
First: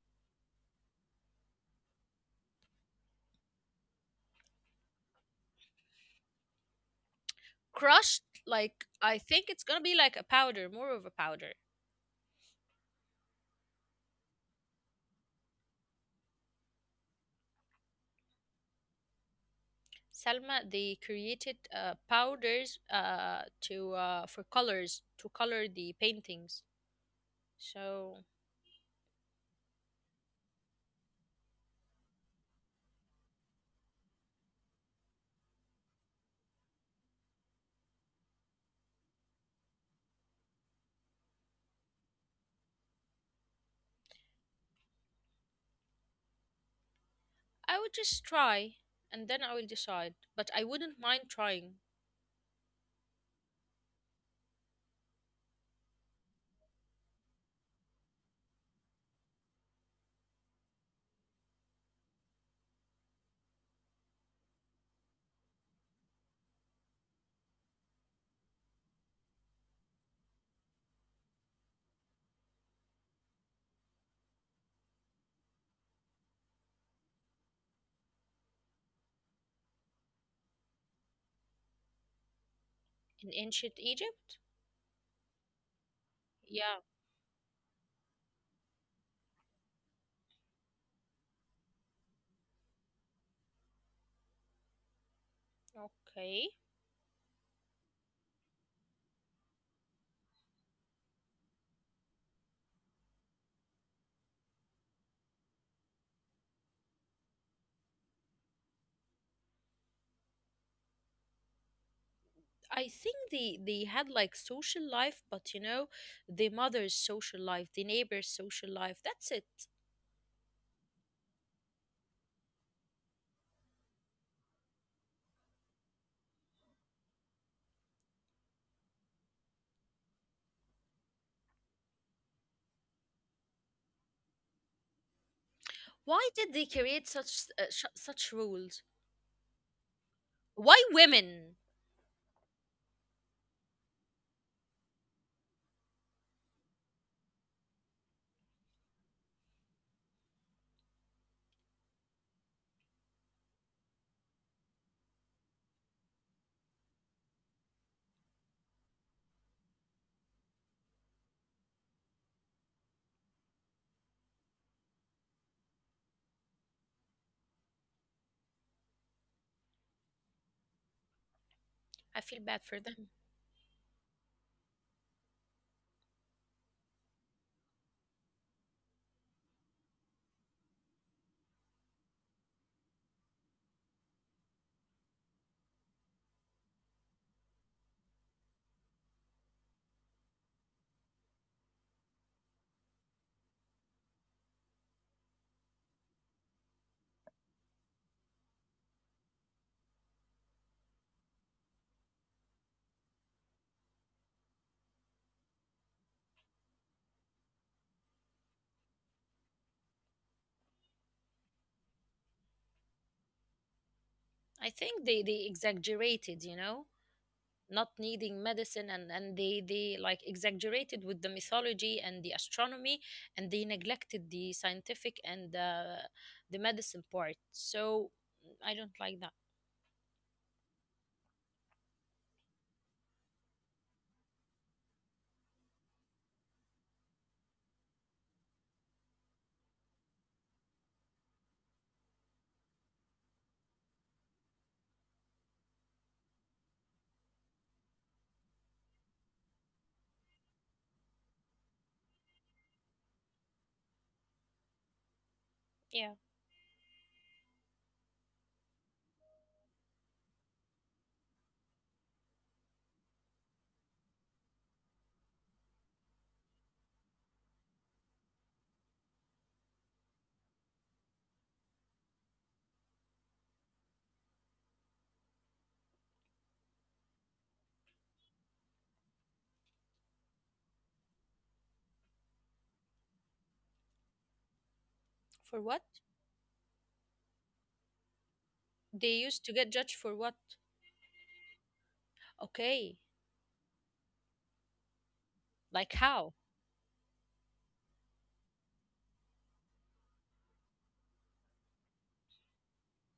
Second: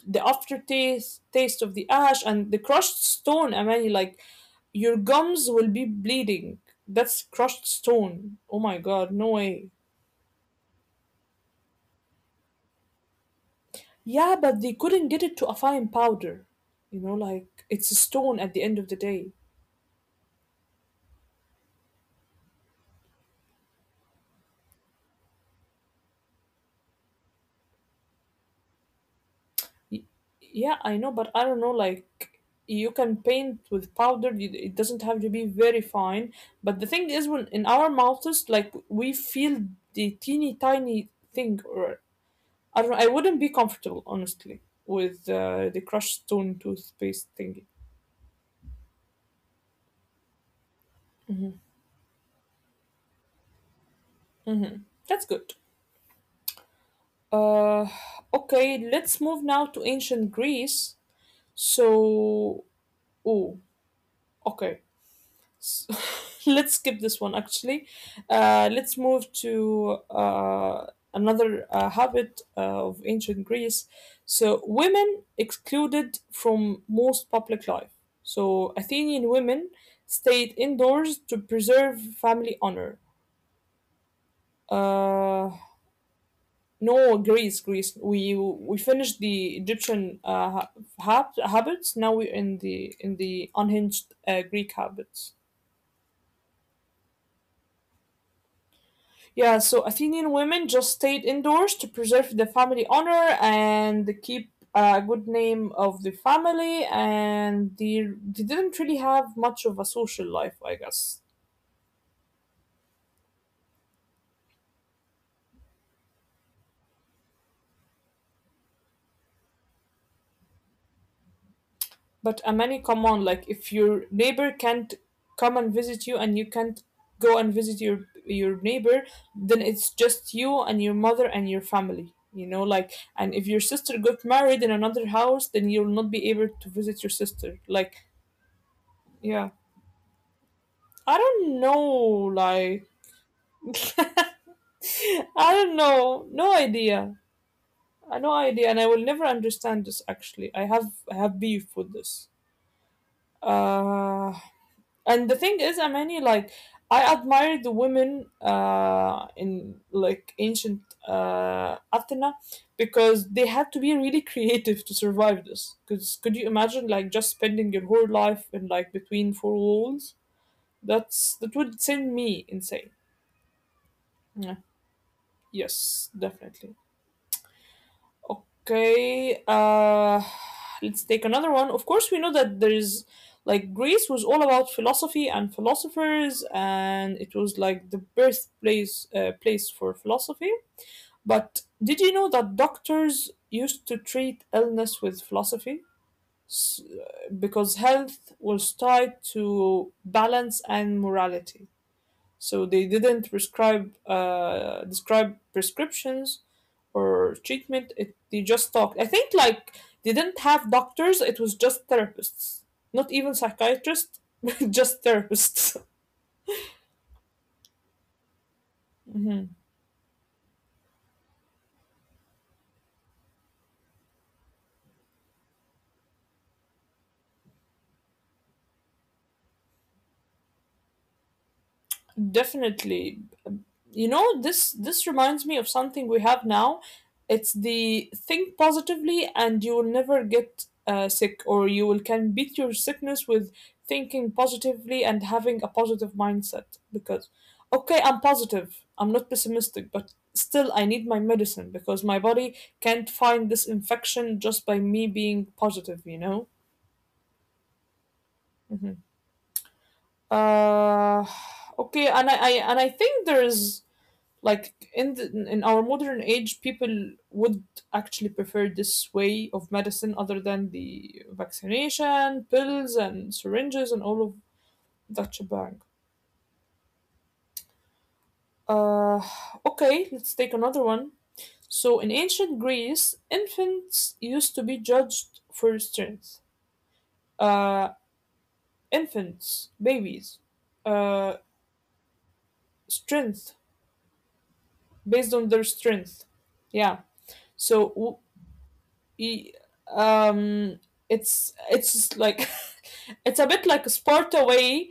Speaker 1: the aftertaste taste of the ash and the crushed stone. I mean, like your gums will be bleeding. That's crushed
Speaker 2: Crushed,
Speaker 1: stone. Oh my
Speaker 2: like
Speaker 1: god,
Speaker 2: I
Speaker 1: no
Speaker 2: think it's
Speaker 1: way.
Speaker 2: gonna be like a powder, more of a powder.
Speaker 1: Yeah, but they couldn't get it to a fine powder. You know, like it's a stone at the end of the day.
Speaker 2: Salma, they created powders to for colors to color the paintings. So
Speaker 1: Y- Yeah, I know, but I don't know. Like, you can paint with powder. It doesn't have to be very fine. But the thing is, when in our mouths, like we feel the teeny tiny thing. Or I don't know, I wouldn't be comfortable, honestly, with the crushed stone toothpaste thingy.
Speaker 2: I would just try, and then I will decide. But I wouldn't mind trying.
Speaker 1: Mm-hmm. That's good. Uh, okay, let's move now to ancient Greece. So, oh, okay. S- let's skip this one actually. Let's move to another habit of ancient Greece. So, women excluded from most public life. So, Athenian women stayed indoors to preserve family honor.
Speaker 2: In ancient
Speaker 1: Uh,
Speaker 2: Egypt.
Speaker 1: no, Greece, Greece. We
Speaker 2: Yeah.
Speaker 1: we finished the Egyptian habits. Now we're in the unhinged Greek habits.
Speaker 2: Okay.
Speaker 1: Yeah, so Athenian women just stayed indoors to preserve the family honor and keep a good name of the family, and they didn't really have much of a social life, I guess.
Speaker 2: I think they had like social life, but the mother's social life, the neighbor's social life. That's it.
Speaker 1: But a many come on, like if your neighbor can't come and visit you and you can't go and visit your neighbor, then it's just you and your mother and your family. You know, like, and if your sister got married in another house, then you'll not be able to visit your sister.
Speaker 2: Why
Speaker 1: Like,
Speaker 2: did they create such uh,
Speaker 1: yeah.
Speaker 2: sh- such rules?
Speaker 1: I don't know,
Speaker 2: Why
Speaker 1: like
Speaker 2: women?
Speaker 1: I don't know, no idea, I no idea, and I will never understand this. Actually, I have beef with this. Uh, and the thing is, I mean, like I admire the women in like ancient Athena, because they had to be really creative to survive this. Because could you imagine like just spending your whole life in like between four walls? That would send me insane.
Speaker 2: I feel bad for them.
Speaker 1: Yes, definitely. Okay, let's take another one. Of course, we know that there is like Greece was all about philosophy and philosophers, and it was like the birthplace place for philosophy. But did you know that doctors used to treat illness with philosophy? Because health was tied to balance and morality. So they didn't prescribe describe prescriptions or treatment. It, they just talked. I think like they didn't have doctors. It was just therapists, not even psychiatrists, just therapists.
Speaker 2: I think they exaggerated, not needing medicine, and they like exaggerated with the mythology and the astronomy, and they neglected the scientific and the medicine part. So I don't like that.
Speaker 1: Definitely. You know, this reminds me of something we have now. It's the think positively and you will never get sick, or you will can beat your sickness with thinking positively and having a positive mindset because okay, I'm positive. I'm not pessimistic, but still I need my medicine because my body can't find this infection just by me being positive, you know?
Speaker 2: Yeah,
Speaker 1: Hmm. Uh, okay, and I think there is like in the, in our modern age people would actually prefer this way of medicine other than the vaccination pills and syringes and all of that shebang. uh, okay, let's take another one. So in ancient greece infants used to be judged for strength.
Speaker 2: for what?
Speaker 1: uh, Infants, babies.
Speaker 2: They used to
Speaker 1: uh,
Speaker 2: get judged for what?
Speaker 1: Strength,
Speaker 2: Okay,
Speaker 1: based on their strength, yeah.
Speaker 2: like
Speaker 1: so
Speaker 2: how?
Speaker 1: w- Y- um it's like it's a bit like a Sparta way.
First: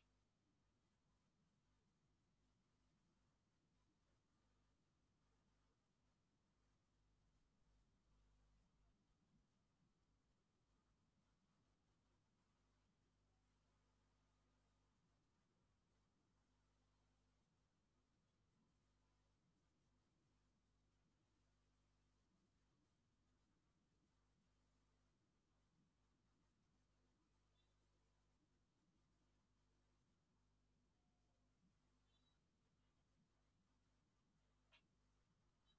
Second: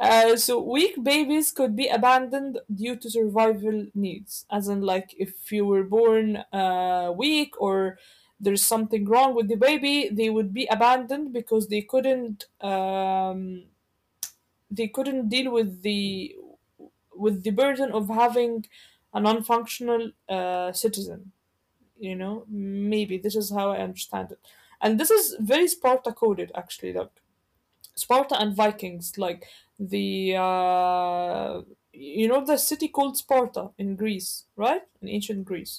Speaker 1: So weak babies could be abandoned due to survival needs, as in like if you were born weak or there's something wrong with the baby, they would be abandoned because they couldn't deal with the burden of having a non-functional citizen, you know, maybe this is how I understand it. And this is very Sparta coded actually, like Sparta and Vikings, like the you know the city called Sparta in Greece, right? In ancient Greece.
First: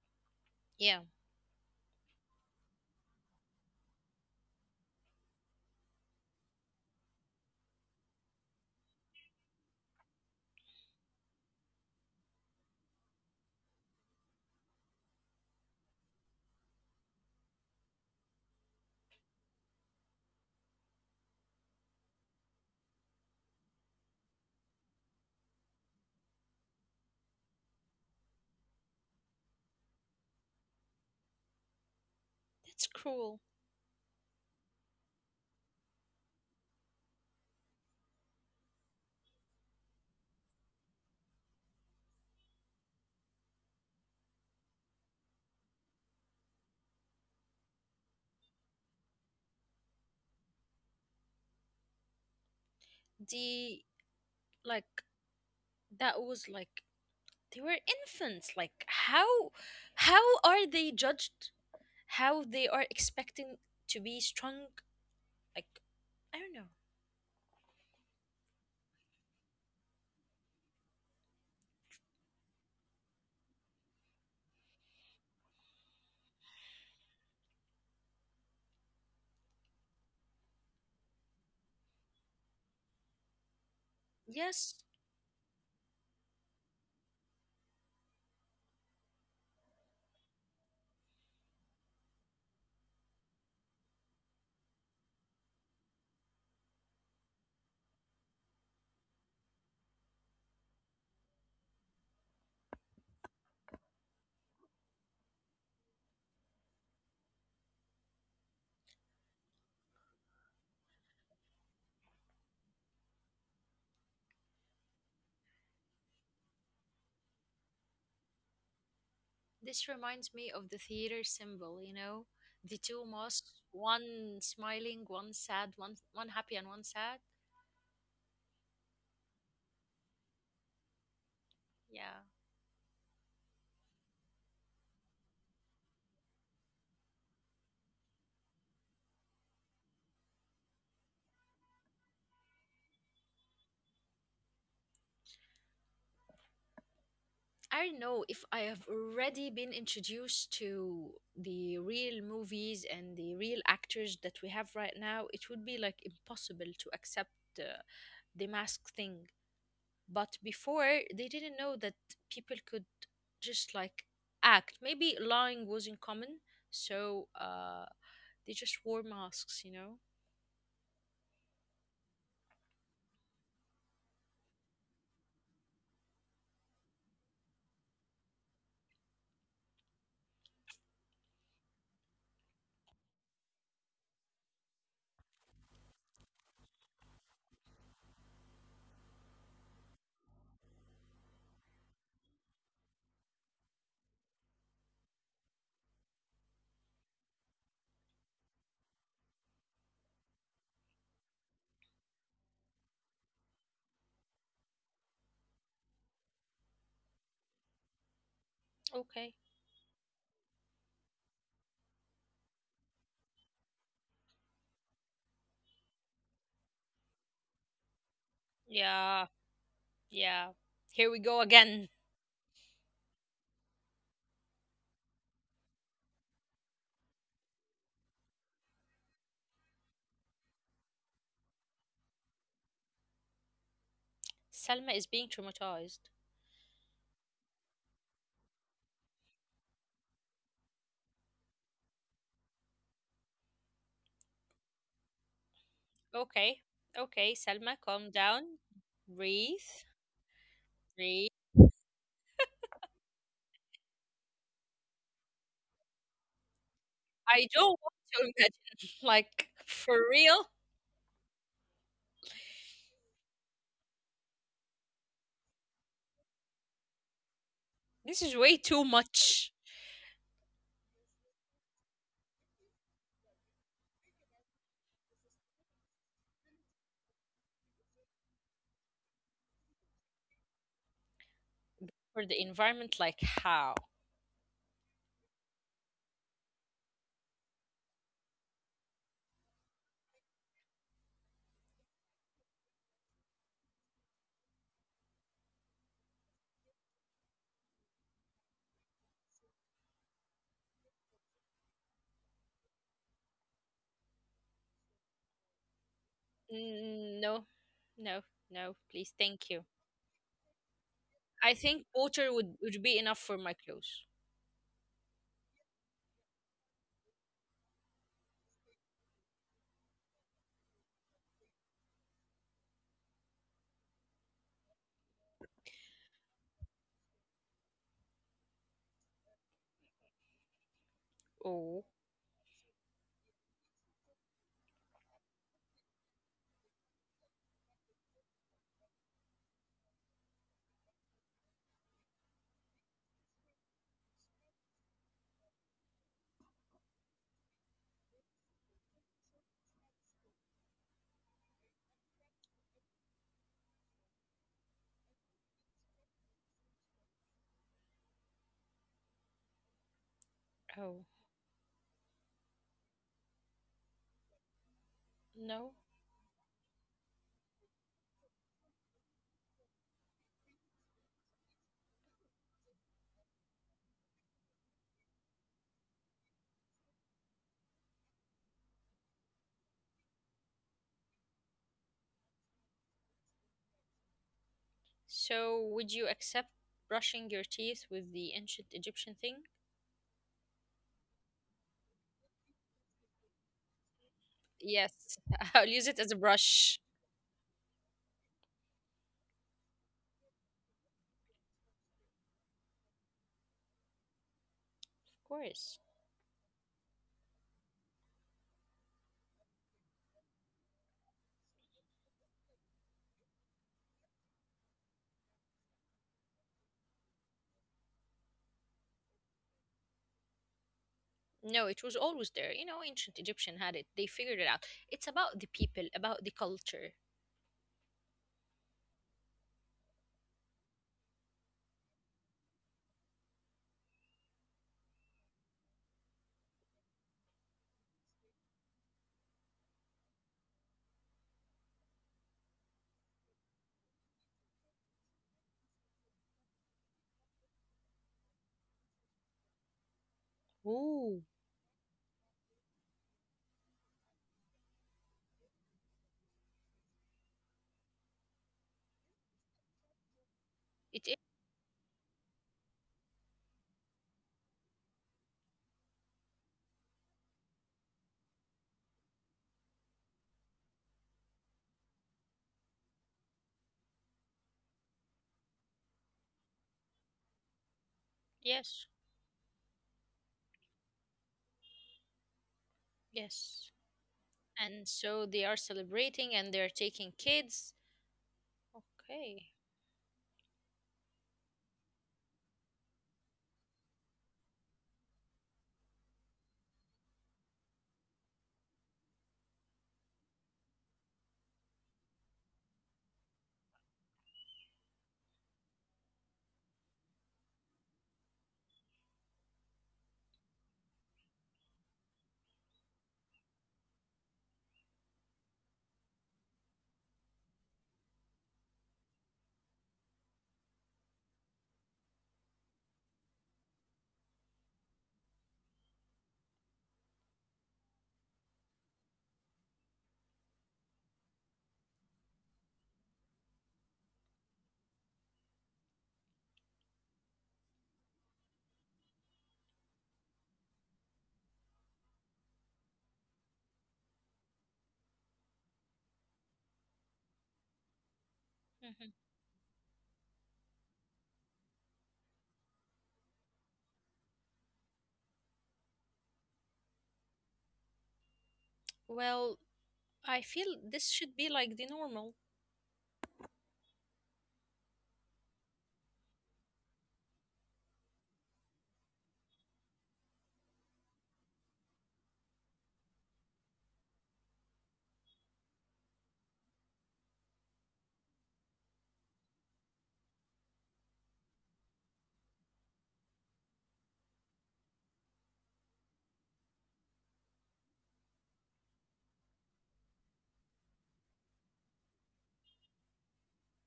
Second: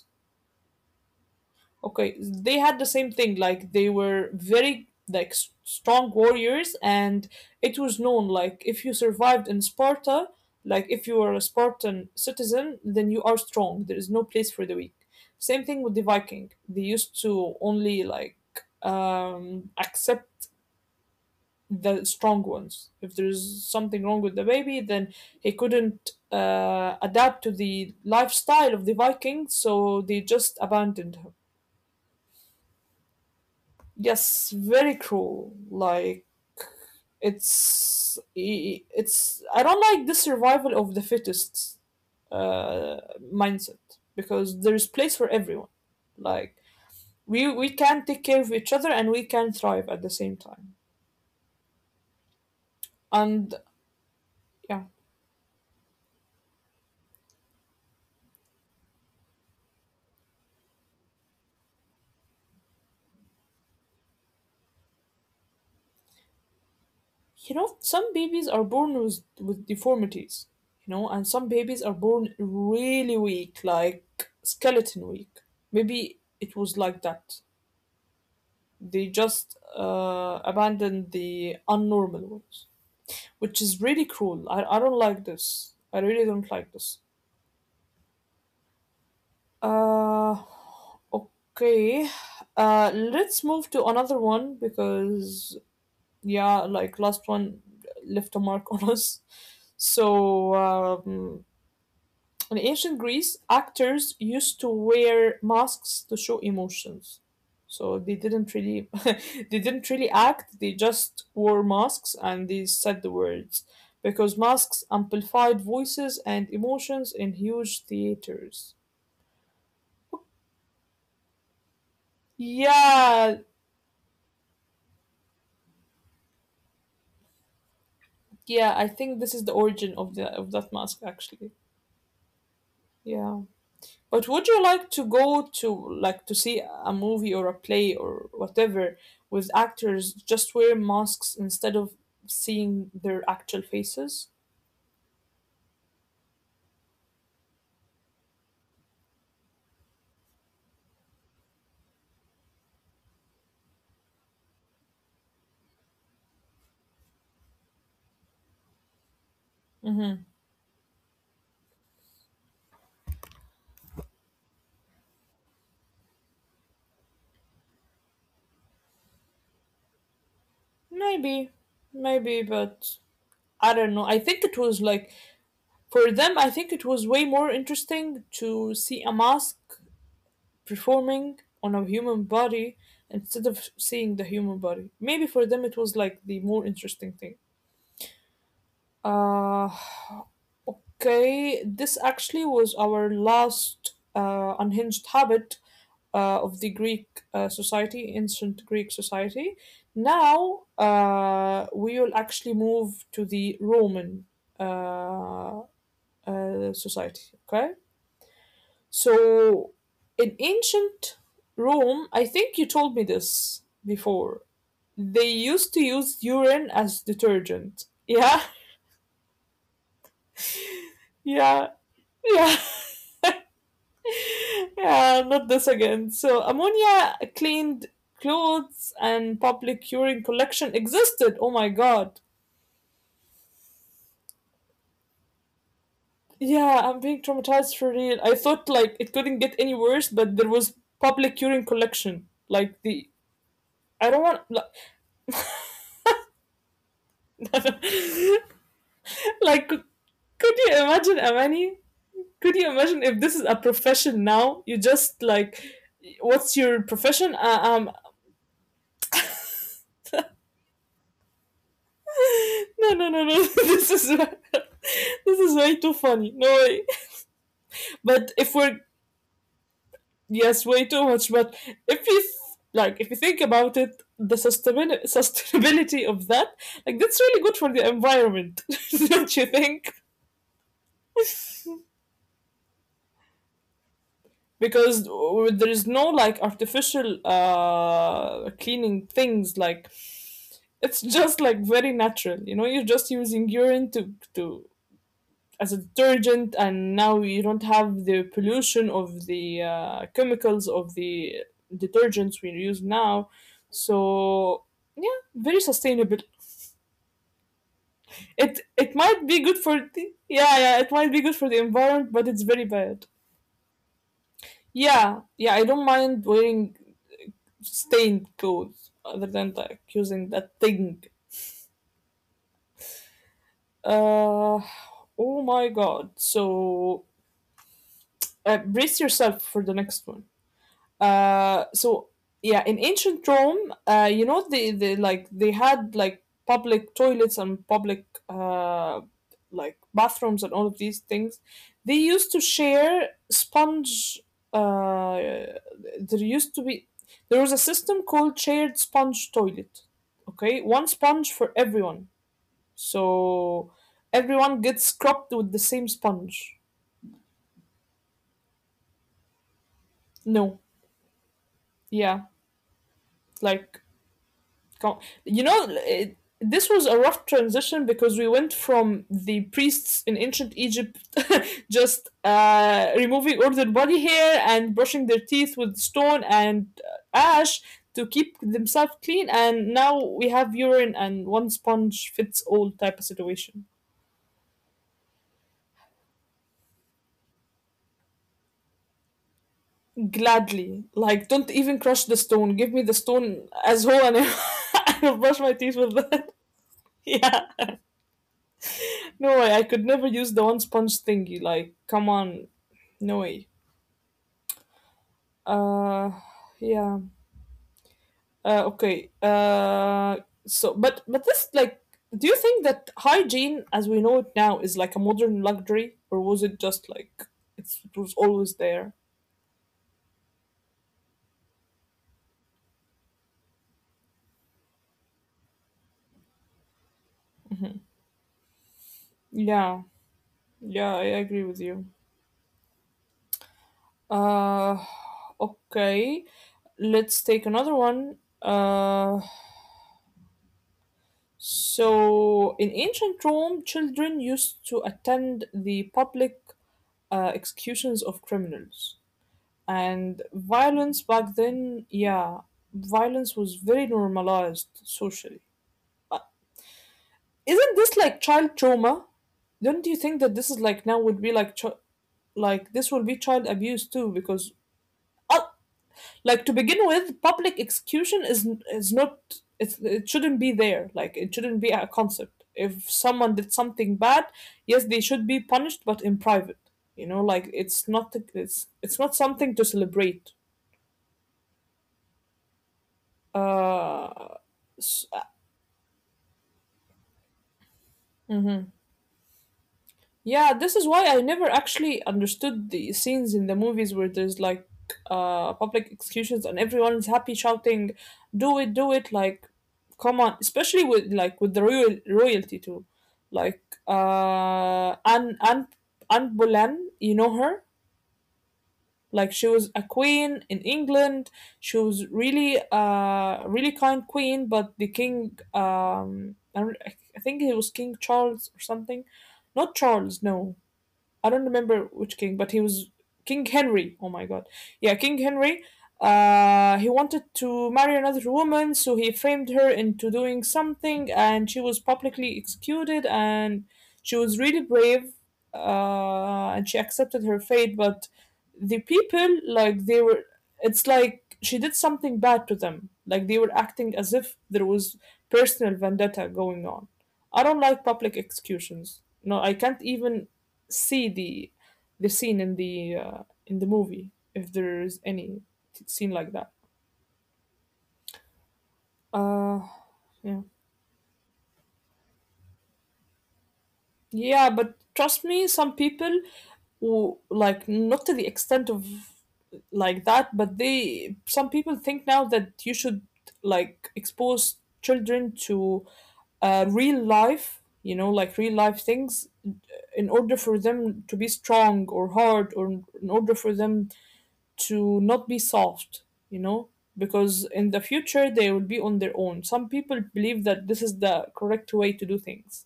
Speaker 2: Yeah,
Speaker 1: Okay, they had the same thing. Like they were very like strong warriors, and it was known like if you survived in Sparta, like if you were a Spartan citizen, then you are strong. There is no place for the weak. Same thing with the Viking. They used to only like accept the strong ones. If there's something wrong with the baby, then he couldn't adapt to the lifestyle of the Vikings, so they just abandoned him.
Speaker 2: that's cruel.
Speaker 1: Yes, very cruel. Like it's I don't like the survival of the fittest uh, mindset, because there is place for everyone. Like we can take care of each other and we can thrive at the same time. And
Speaker 2: The Like
Speaker 1: yeah,
Speaker 2: that was like they were infants. Like how are they judged, how they are expecting to be strong, like I don't know.
Speaker 1: you know, some babies are born with deformities, you know, and some babies are born really weak, like skeleton weak. Maybe it was like that. They just abandon the unnormal ones, which is really
Speaker 2: Yes,
Speaker 1: cruel. I don't like this. I really don't like this. Uh, okay. Let's move to another one because, yeah, like last one left a mark on us. So, in ancient Greece, actors used to wear masks to show emotions. So they didn't really they didn't really act, they just wore masks and they said the words, because masks amplified voices and emotions in huge theaters.
Speaker 2: this reminds me of the theater symbol, the two masks,
Speaker 1: Yeah,
Speaker 2: one smiling, one sad, one happy and one sad.
Speaker 1: yeah, I think this is the origin of the of that mask actually.
Speaker 2: Yeah,
Speaker 1: Yeah. But would you like to go to like to see a movie or a play or whatever with actors just wear masks instead of seeing their actual faces?
Speaker 2: I don't know. If I have already been introduced to the real movies and the real actors that we have right now, it would be like impossible to accept uh, the mask thing. But before, they didn't know that people could just like act. Maybe lying wasn't common, so they just wore masks.
Speaker 1: Maybe, maybe, but I don't know. I think it was like for them, I think it was way more interesting to see a mask performing on a human body instead of seeing the human body. Maybe for them it was like the more interesting thing. Uh Okay, this actually was our last unhinged habit of the Greek society, ancient Greek society. Now we will actually move to the Roman uh, society. Okay,
Speaker 2: Okay.
Speaker 1: so in ancient Rome, I think you told me this before. They used to use urine as detergent. Yeah,
Speaker 2: Yeah. Yeah. Here we go again.
Speaker 1: yeah, yeah. Yeah, not this again. So, ammonia cleaned clothes and public urine collection existed. Oh my god.
Speaker 2: Selma is being traumatized.
Speaker 1: Yeah, I'm being traumatized for real. I thought like it couldn't get any worse, but there was public urine collection. Like the I don't want like
Speaker 2: Okay. Okay, Selma, calm down. Breathe.
Speaker 1: like could you
Speaker 2: Breathe.
Speaker 1: imagine Amani? Could you imagine if this is a profession now? You just like what's your
Speaker 2: I
Speaker 1: profession?
Speaker 2: don't want to imagine. Like, for real?
Speaker 1: No no no no. This is this is way too funny. No way.
Speaker 2: This is way
Speaker 1: But if
Speaker 2: too
Speaker 1: we're
Speaker 2: much.
Speaker 1: yes, way too much. But if you th- like, if you think about it, sustainability of that, like, that's really good for the environment, don't you think?
Speaker 2: For the environment, like, how?
Speaker 1: Because there is no like artificial cleaning things. Like, it's just like very natural. You know, you're just using urine to as a detergent, and now you don't have the pollution of the chemicals of the detergents we use now. So yeah, very sustainable.
Speaker 2: Mm, no, no, no,
Speaker 1: it
Speaker 2: please.
Speaker 1: it
Speaker 2: Thank you.
Speaker 1: might be good for the, yeah yeah it
Speaker 2: I
Speaker 1: might be
Speaker 2: think
Speaker 1: good for the
Speaker 2: water would,
Speaker 1: environment but
Speaker 2: would
Speaker 1: it's
Speaker 2: be
Speaker 1: very
Speaker 2: enough for my
Speaker 1: bad.
Speaker 2: clothes.
Speaker 1: Yeah yeah, I don't mind wearing stained clothes other than like using that thing. uh oh my god. So brace yourself for the next one.
Speaker 2: Oh,
Speaker 1: So yeah, in ancient Rome, you know, they like they had like public toilets and public like bathrooms and all of these things. They used to share sponge. Uh, there used to be there was a system called shared sponge toilet. Okay, one sponge for everyone, so everyone gets scrubbed with the same sponge.
Speaker 2: oh,
Speaker 1: No, yeah, like Come,
Speaker 2: no.
Speaker 1: you know, it, this was a rough transition because we went from the priests in ancient Egypt just removing all their body hair and brushing their teeth with stone and ash to keep themselves clean, and now we have urine and one sponge fits all type of situation.
Speaker 2: So, would you accept brushing your teeth with the ancient Egyptian thing?
Speaker 1: Gladly, like don't even crush the stone. Give me the stone as whole, and
Speaker 2: Yes, I'll
Speaker 1: I'll
Speaker 2: use it
Speaker 1: brush
Speaker 2: as a
Speaker 1: my teeth with
Speaker 2: brush.
Speaker 1: that. Yeah, no way. I could never use the one sponge thingy. Like, come on. No way.
Speaker 2: Of course.
Speaker 1: Uh, yeah. Uh, okay. Uh, so, but this like, do you think that hygiene as we know it now is like a modern luxury, or was it just like it was always there?
Speaker 2: No, it was always there. You know, ancient Egyptian had it. They figured it out. It's about the people, about the culture.
Speaker 1: Yeah. Yeah, I agree with you. Uh, okay. Let's take another one. So in ancient Rome, children used to attend the public executions of criminals. And
Speaker 2: Ooh.
Speaker 1: violence back then, yeah, violence was very normalized socially. Uh, Isn't this like child trauma? Don't you
Speaker 2: It
Speaker 1: think
Speaker 2: is.
Speaker 1: that this is like now would be like like this will be child abuse too? Because uh, like to begin with, public execution is not it's, it shouldn't be there. Like it shouldn't be a concept. If someone did something bad, yes, they should be punished, but in private. You know, like
Speaker 2: Yes,
Speaker 1: it's not something to celebrate.
Speaker 2: yes. And so
Speaker 1: Uh,
Speaker 2: they are
Speaker 1: s- uh,
Speaker 2: celebrating and they're taking kids. Okay.
Speaker 1: mhm. Yeah, this is why I never actually understood the scenes in the movies where there's like public executions and everyone's happy shouting, "Do it, do it!" Like, come on, especially with like with the royalty too, like uh Anne Anne Anne Boleyn, you know her? Like she was a queen in England. She was really really kind queen, but the king I, don't- I think it was King Charles or something. Not Charles, no. I don't remember which king, but he was King Henry. Oh my god. Yeah, King Henry. He wanted to marry another woman, so he framed her into doing something, and she was publicly executed. And she was really brave, and she accepted her fate. But the people, it's like she did something bad to them. Like they were acting as if there was personal vendetta going on. I don't like public executions. No, I can't even see the scene in the movie if there's any scene like that.
Speaker 2: Well, I
Speaker 1: Uh,
Speaker 2: feel this should be
Speaker 1: yeah,
Speaker 2: like the normal.
Speaker 1: yeah, but trust me, some people who like not to the extent of like that, but they some people think now that you should like expose children to real life, you know, like real life things, in order for them to be strong or hard, or in order for them to not be soft, you know, because in the future they will be on their own. Some people believe that this is the correct way to do things.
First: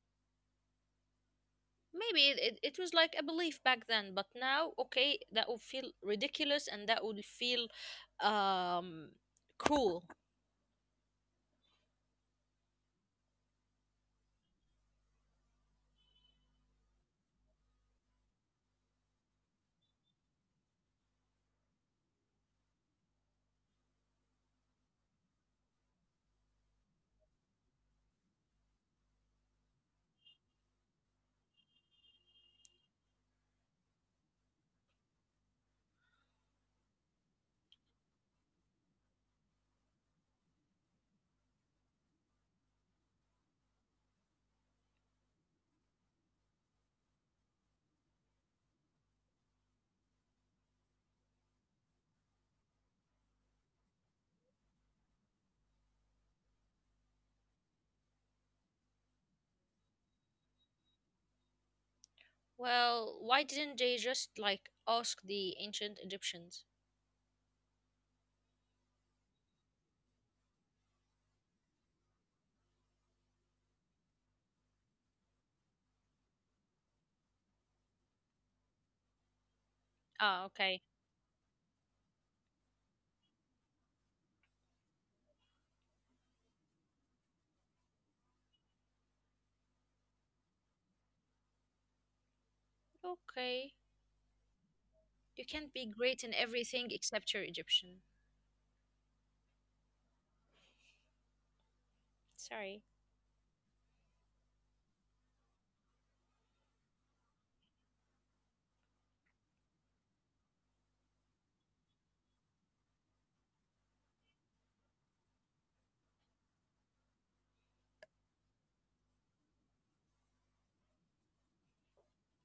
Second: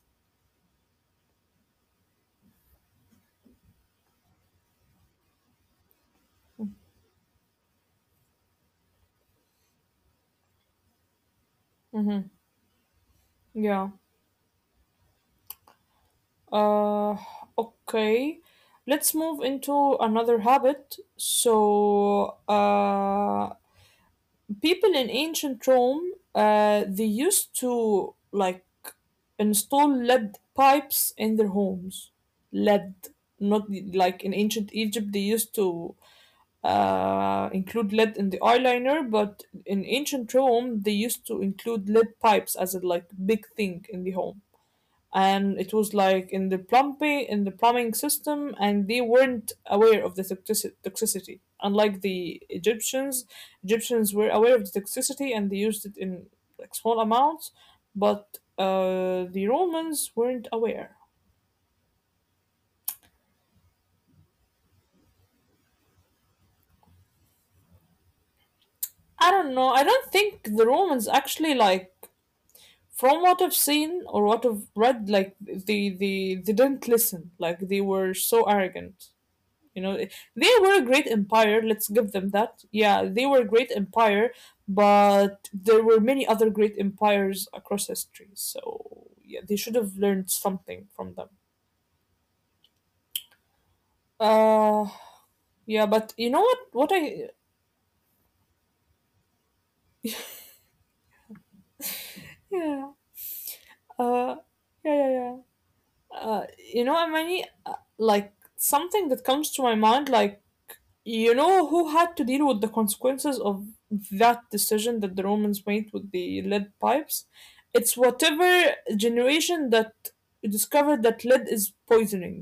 Speaker 2: Maybe it was like a belief back then, but now, okay, that would feel ridiculous and that would feel um, cruel.
Speaker 1: Yeah. Uh, okay. Let's move into another habit. So people in ancient Rome, they used to like install lead pipes in their homes. Lead, not like in ancient Egypt, they used to include lead in the eyeliner, but in ancient Rome, they used to include lead pipes as a like big thing in the home. And it was like in the plumbing system, and they weren't aware of the toxicity. Unlike the Egyptians, Egyptians were aware of the toxicity and they used it in like small amounts, but the Romans weren't aware.
Speaker 2: Well, why didn't they just like ask the ancient Egyptians?
Speaker 1: I don't know. I don't think the Romans actually like from what I've seen or what I've read, like they didn't listen. Like they were so arrogant. You know, they
Speaker 2: Ah,
Speaker 1: were a
Speaker 2: okay.
Speaker 1: great empire. Let's give them that. Yeah, they were a great empire, but there were many other great empires across history. So yeah, they should have learned something from them.
Speaker 2: Okay.
Speaker 1: Uh,
Speaker 2: You can't be
Speaker 1: yeah, but
Speaker 2: great
Speaker 1: you
Speaker 2: in
Speaker 1: know what? What
Speaker 2: everything
Speaker 1: I
Speaker 2: except you're Egyptian. Sorry.
Speaker 1: yeah uh yeah yeah yeah uh you know Amani, like something that comes to my mind like you know who had to deal with the consequences of that decision that the Romans made with the lead pipes? It's whatever generation that discovered that lead is poisoning.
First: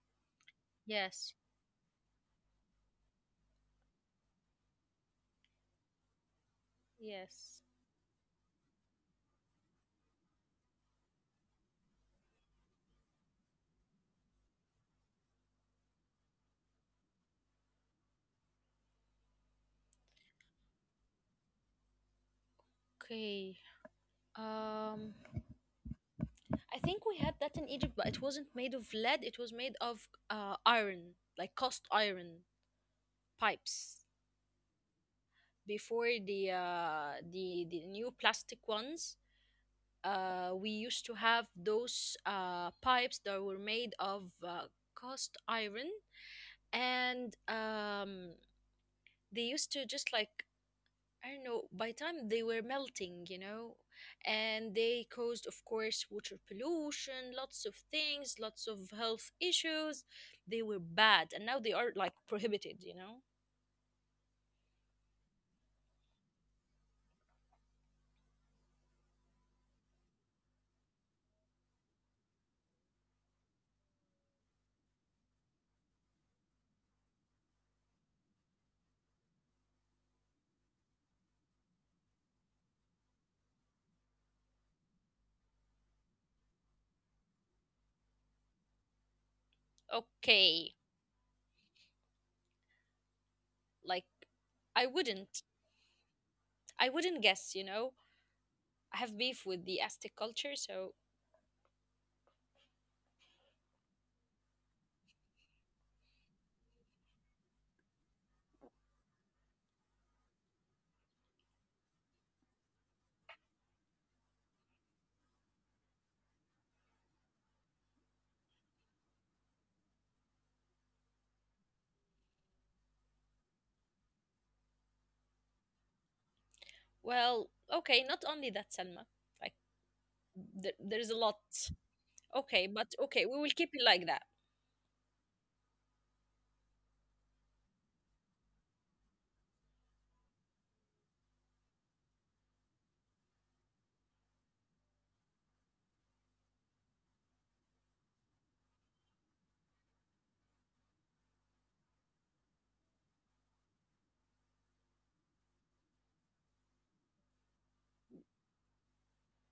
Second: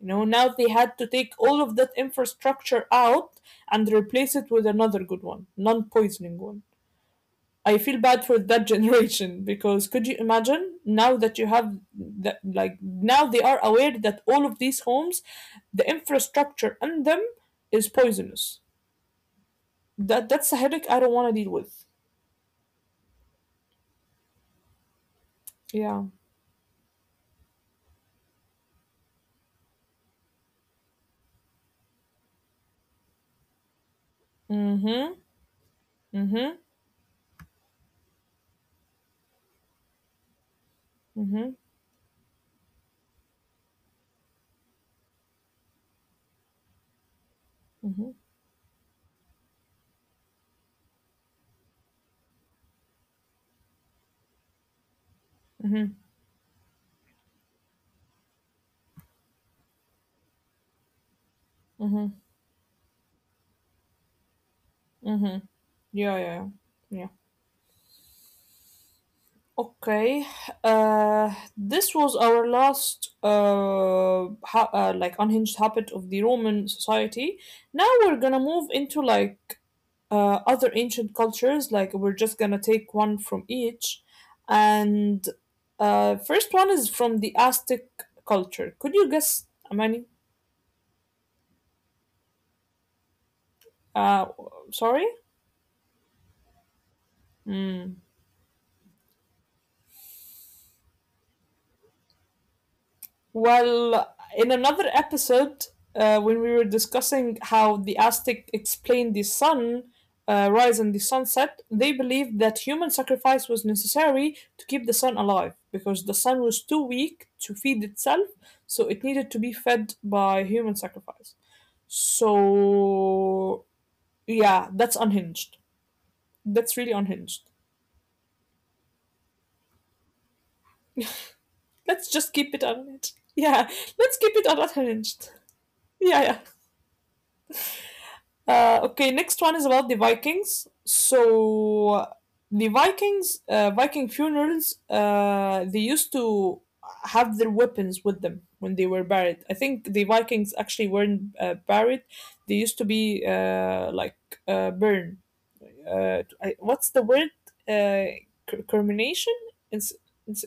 Speaker 1: You know, now they had to take
Speaker 2: Yes.
Speaker 1: all of that infrastructure out and replace it with another good one, non poisoning one.
Speaker 2: Yes.
Speaker 1: I feel bad for that generation because could you imagine now that you have that, like, now they are aware that all of these homes, the infrastructure in them is poisonous. That's a headache I don't wanna deal with.
Speaker 2: Okay. Um.
Speaker 1: Yeah.
Speaker 2: I think we had that in Egypt, but it wasn't made of lead. It was made of iron, like cast iron pipes.
Speaker 1: Mhm.
Speaker 2: Before the
Speaker 1: Mhm.
Speaker 2: uh, the the new plastic ones, we used to have
Speaker 1: Mhm.
Speaker 2: those pipes that were made of cast iron, and
Speaker 1: Mhm.
Speaker 2: they used to just like I don't know, by time they were melting, and they caused, of
Speaker 1: Mhm.
Speaker 2: course, water pollution, lots of things, lots of health issues. They were bad, and now they are like
Speaker 1: Mhm.
Speaker 2: prohibited.
Speaker 1: Mhm. Yeah, yeah, yeah. Yeah. Okay. This was our last like unhinged habit of the Roman society. Now we're gonna move into like other ancient cultures. Like we're just gonna take one from each, and first one is from the Aztec culture. Could you guess, Amani?
Speaker 2: Okay, like
Speaker 1: Uh,
Speaker 2: I
Speaker 1: Sorry?
Speaker 2: wouldn't, I wouldn't guess, you
Speaker 1: Mm.
Speaker 2: know. I have beef with the Aztec culture, so
Speaker 1: Well, in another episode, when we were discussing how the Aztec explained the sun rise and the sunset, they believed that human sacrifice was necessary to keep the sun alive because the sun was too weak to feed itself, so it needed to be fed by human sacrifice. So, yeah, that's unhinged. That's really unhinged.
Speaker 2: well, okay, not only that, Selma. Like there
Speaker 1: Let's
Speaker 2: is a
Speaker 1: just
Speaker 2: lot.
Speaker 1: keep it unhinged. Yeah,
Speaker 2: Okay, but
Speaker 1: let's
Speaker 2: okay,
Speaker 1: keep
Speaker 2: we
Speaker 1: it
Speaker 2: will keep it like that.
Speaker 1: unhinged. Yeah, yeah. Okay, next one is about the Vikings. So the Vikings, Viking funerals, they used to have their weapons with them when they were buried. I think the Vikings actually weren't buried; they used to be burned. What's the word? Uh, Cremation? It's, it's,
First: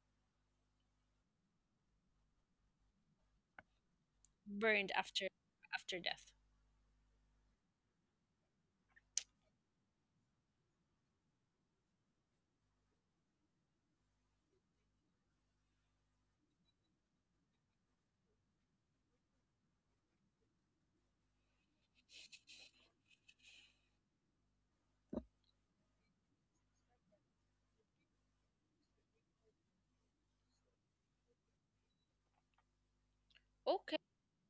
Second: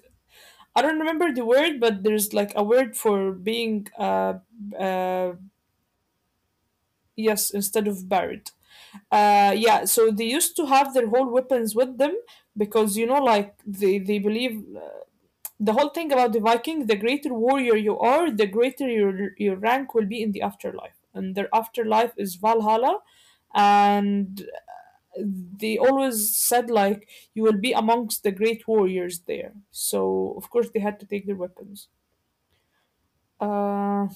Speaker 1: I don't remember the word, but there's like a word for being
Speaker 2: Burned after
Speaker 1: uh,
Speaker 2: after death.
Speaker 1: yes instead of buried. Yeah, so they used to have their whole weapons with them because you know, like they believe the whole thing about the Viking. The greater warrior you are, the greater your rank will be in the afterlife, and their afterlife is Valhalla. And they always said like you will be amongst the great warriors there. So of course they had to take their weapons.
Speaker 2: Okay,
Speaker 1: Uh,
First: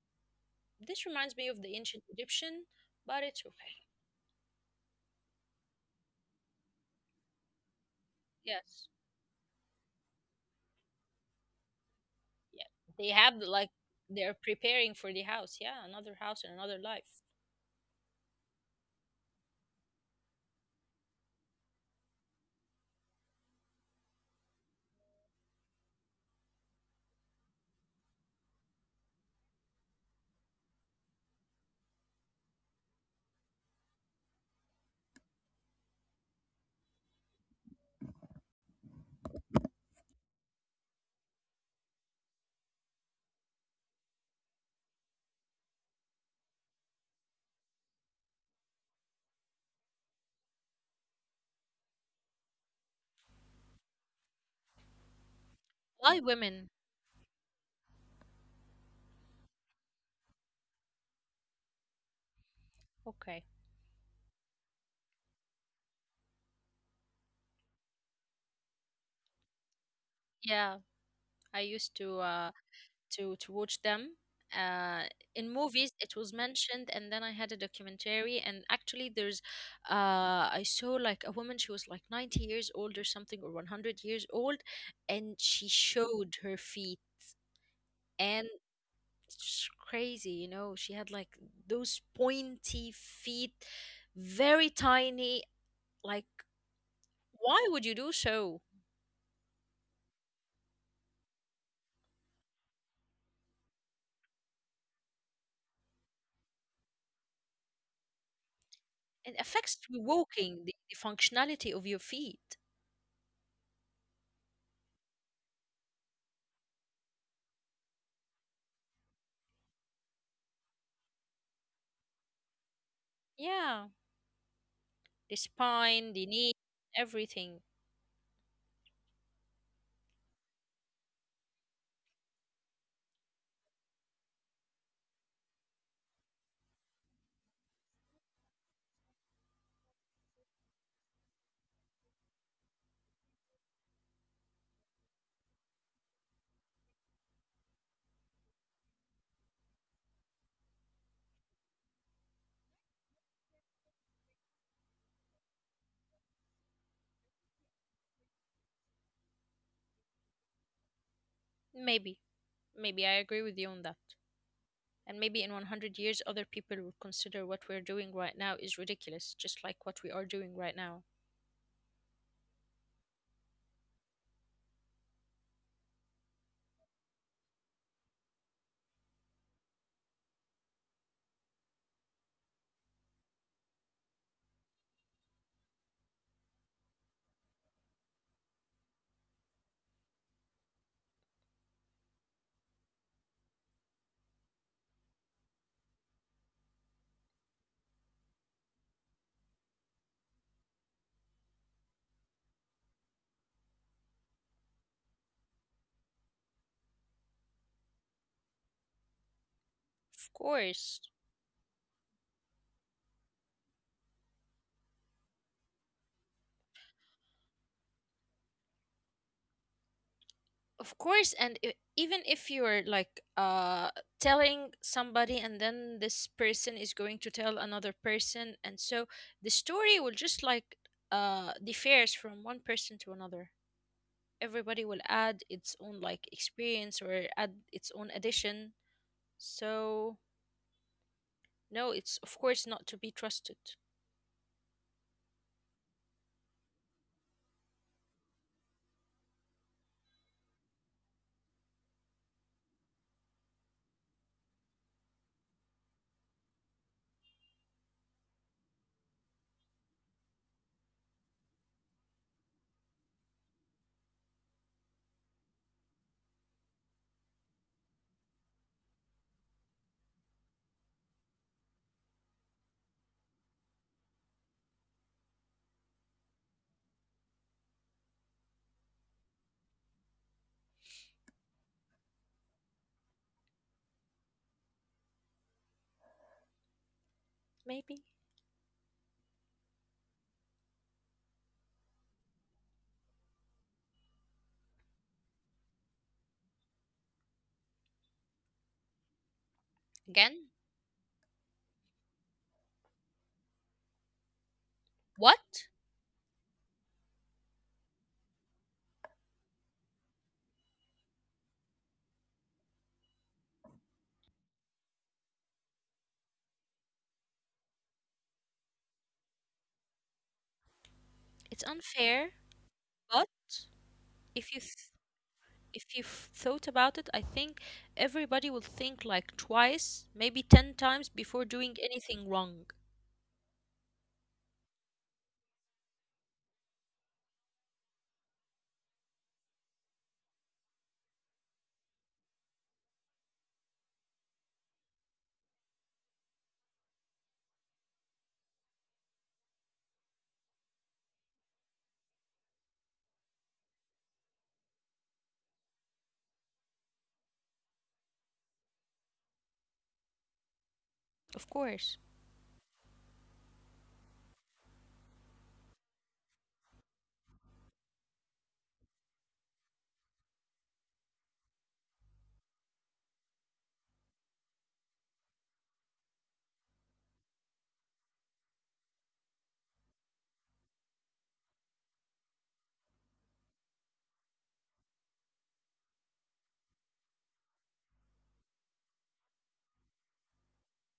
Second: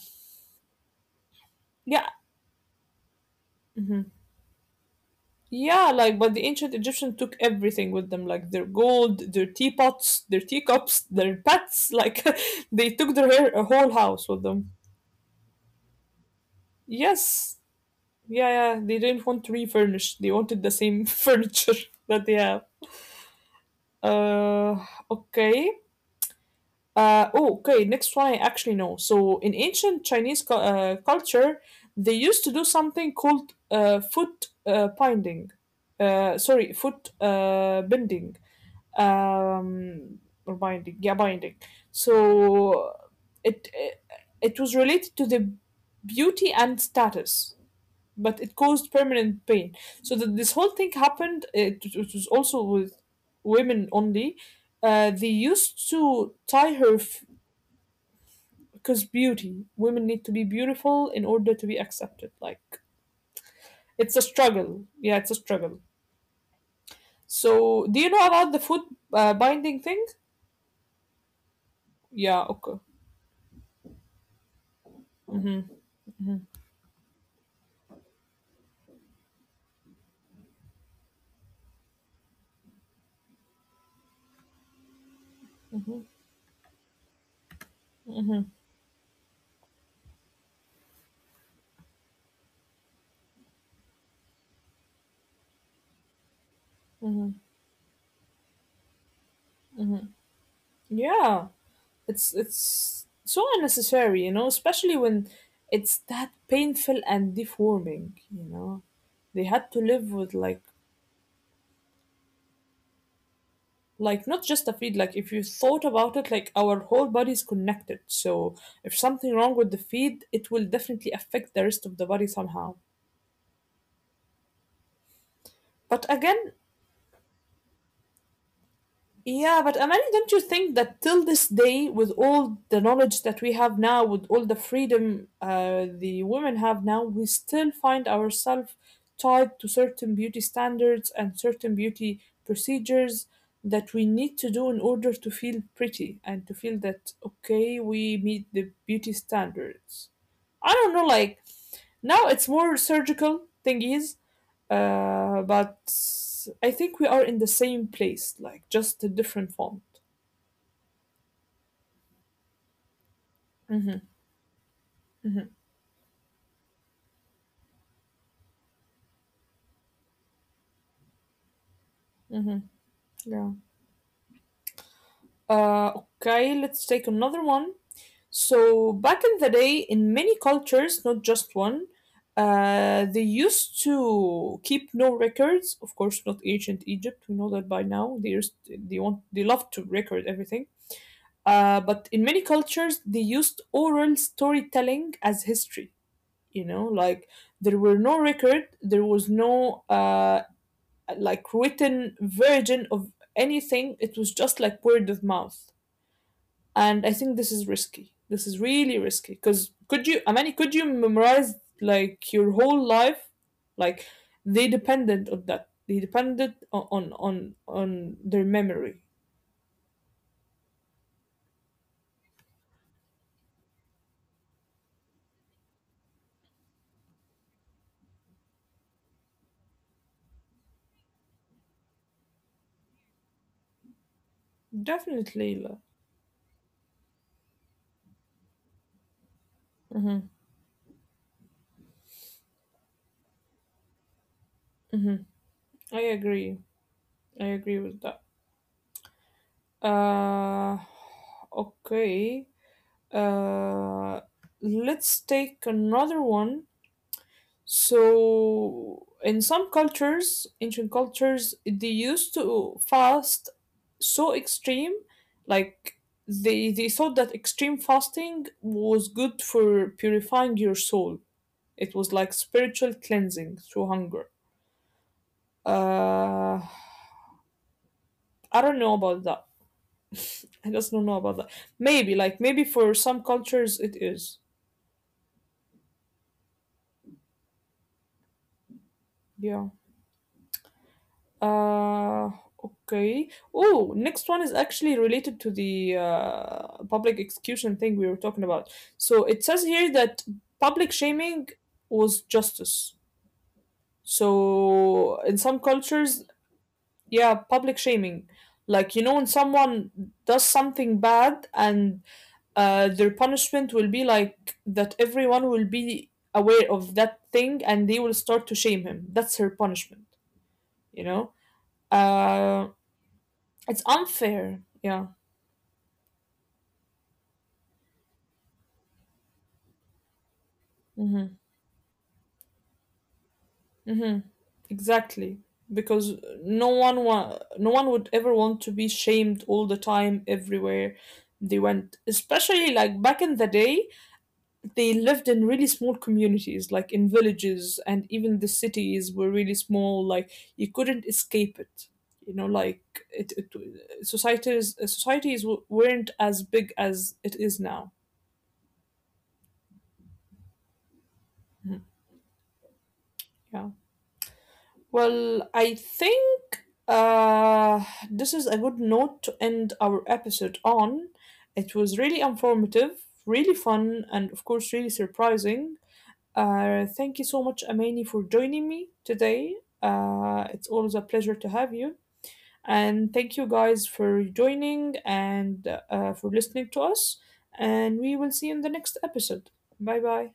Speaker 2: this reminds me of the
Speaker 1: yeah,
Speaker 2: ancient Egyptian, but it's okay.
Speaker 1: mm-hmm. Yeah, like, but the ancient Egyptians took everything with them, like their
Speaker 2: Yes,
Speaker 1: gold, their teapots, their teacups, their pets. Like,
Speaker 2: yeah,
Speaker 1: they took
Speaker 2: they
Speaker 1: their
Speaker 2: have like
Speaker 1: whole house with
Speaker 2: they're
Speaker 1: them.
Speaker 2: preparing for the house. Yeah, another house and another life.
Speaker 1: Yes, yeah, yeah. They didn't want to refurnish. They wanted the same furniture that they have. Uh, okay. Oh, okay. Next one I actually know. So, in ancient Chinese culture, they used to do something called foot binding. Sorry, foot bending um or binding yeah binding. So it was related to the beauty and status, but it caused permanent pain. So that this whole thing happened it was also with women only. They used
Speaker 2: Live
Speaker 1: to
Speaker 2: women.
Speaker 1: tie her because beauty women need to be beautiful in order to be accepted. Like
Speaker 2: Okay.
Speaker 1: it's a struggle, yeah, it's a struggle. So do you know about the food binding thing?
Speaker 2: Yeah, I used to
Speaker 1: Yeah, okay.
Speaker 2: watch them. Uh, in movies, it was
Speaker 1: Hmm.
Speaker 2: mentioned, and then I had a documentary, and actually, there's I saw like a woman. She was like 90 years old or something, or 100 years old, and she showed her feet, and
Speaker 1: Mhm,
Speaker 2: it's crazy. She had like those pointy feet, very tiny. Like,
Speaker 1: mhm.
Speaker 2: why would you do so?
Speaker 1: Yeah, it's so unnecessary, you know, especially when it's that painful and deforming, you know.
Speaker 2: It
Speaker 1: They
Speaker 2: affects
Speaker 1: had to
Speaker 2: the
Speaker 1: live with
Speaker 2: walking, the,
Speaker 1: like
Speaker 2: the functionality of your feet.
Speaker 1: not just a feet, like if you thought about it, like our whole body is connected. So if something wrong with the feet, it will definitely affect the rest of the body somehow.
Speaker 2: Yeah. The spine, the
Speaker 1: But
Speaker 2: knee,
Speaker 1: again,
Speaker 2: everything.
Speaker 1: yeah, but Amani, don't you think that till this day, with all the knowledge that we have now, with all the freedom the women have now, we still find ourselves tied to certain beauty standards and certain beauty procedures that we need to do in order to feel pretty and to feel that, okay, we meet the beauty standards? I don't know, like now it's more surgical thingies, but I think we are in the same place, like just a different font.
Speaker 2: Maybe, maybe I agree with you on that.
Speaker 1: Hmm.
Speaker 2: And maybe in
Speaker 1: Hmm.
Speaker 2: 100 years, other people will consider what we're doing right now is ridiculous, just like what we are doing right now.
Speaker 1: Hmm. Yeah. Okay, let's take another one. So back in the day, in many cultures, not just one, they used to keep no records. Of course, not ancient Egypt. We know that by now. They want they love to record everything. But in many cultures, they used oral storytelling as history. You know, like there were no record, there was no like written version of anything. It was just like word of mouth, and I think this is risky. This is really risky because
Speaker 2: Of
Speaker 1: could you, I
Speaker 2: course.
Speaker 1: mean, could you memorize like your whole life? Like they depended on that. They depended on their memory.
Speaker 2: Of course, and I even if you're like telling somebody, and then this person is going to tell another person, and so the story will just like differs from one person to another. Everybody will add its own like
Speaker 1: Definitely.
Speaker 2: experience or add its own addition. So
Speaker 1: Mm-hmm.
Speaker 2: no, it's of course not to be trusted.
Speaker 1: I agree. I agree with that. Uh, okay. Uh, let's take another one. So, in some cultures, ancient cultures, they used to fast so extreme, like they thought that extreme fasting was good for purifying your soul. It was like spiritual cleansing through hunger. Uh, I don't know about that. I just don't know about that. Maybe, like, maybe for some cultures it is.
Speaker 2: Maybe.
Speaker 1: Yeah. Uh, okay. Oh, next one is actually related to the public execution thing we were talking about. So
Speaker 2: Again,
Speaker 1: it says here that public shaming was justice.
Speaker 2: what?
Speaker 1: So in some cultures, yeah, public shaming. Like, you know, when someone does something bad and their punishment will be like that everyone will be aware of that thing and they will start to shame him. That's her punishment,
Speaker 2: It's
Speaker 1: you know?
Speaker 2: unfair,
Speaker 1: Uh,
Speaker 2: but
Speaker 1: it's
Speaker 2: if you th-
Speaker 1: unfair. Yeah.
Speaker 2: if you've thought about it, I think everybody will think like twice, maybe 10 times before doing
Speaker 1: Hmm.
Speaker 2: anything wrong.
Speaker 1: Hmm. Exactly. Because no one would ever want to be shamed all the time everywhere they went. Especially like back in the day, they lived in really small communities, like in villages, and even the cities were really small. Like you couldn't escape it. You know, like it societies weren't as big as it is now.
Speaker 2: Of course.
Speaker 1: Yeah. Well, I think uh, this is a good note to end our episode on. It was really informative, really fun, and of course, really surprising. Thank you so much, Amani, for joining me today. It's always a pleasure to have you. And thank you guys for joining and for listening to us. And we will see you in the next episode. Bye bye.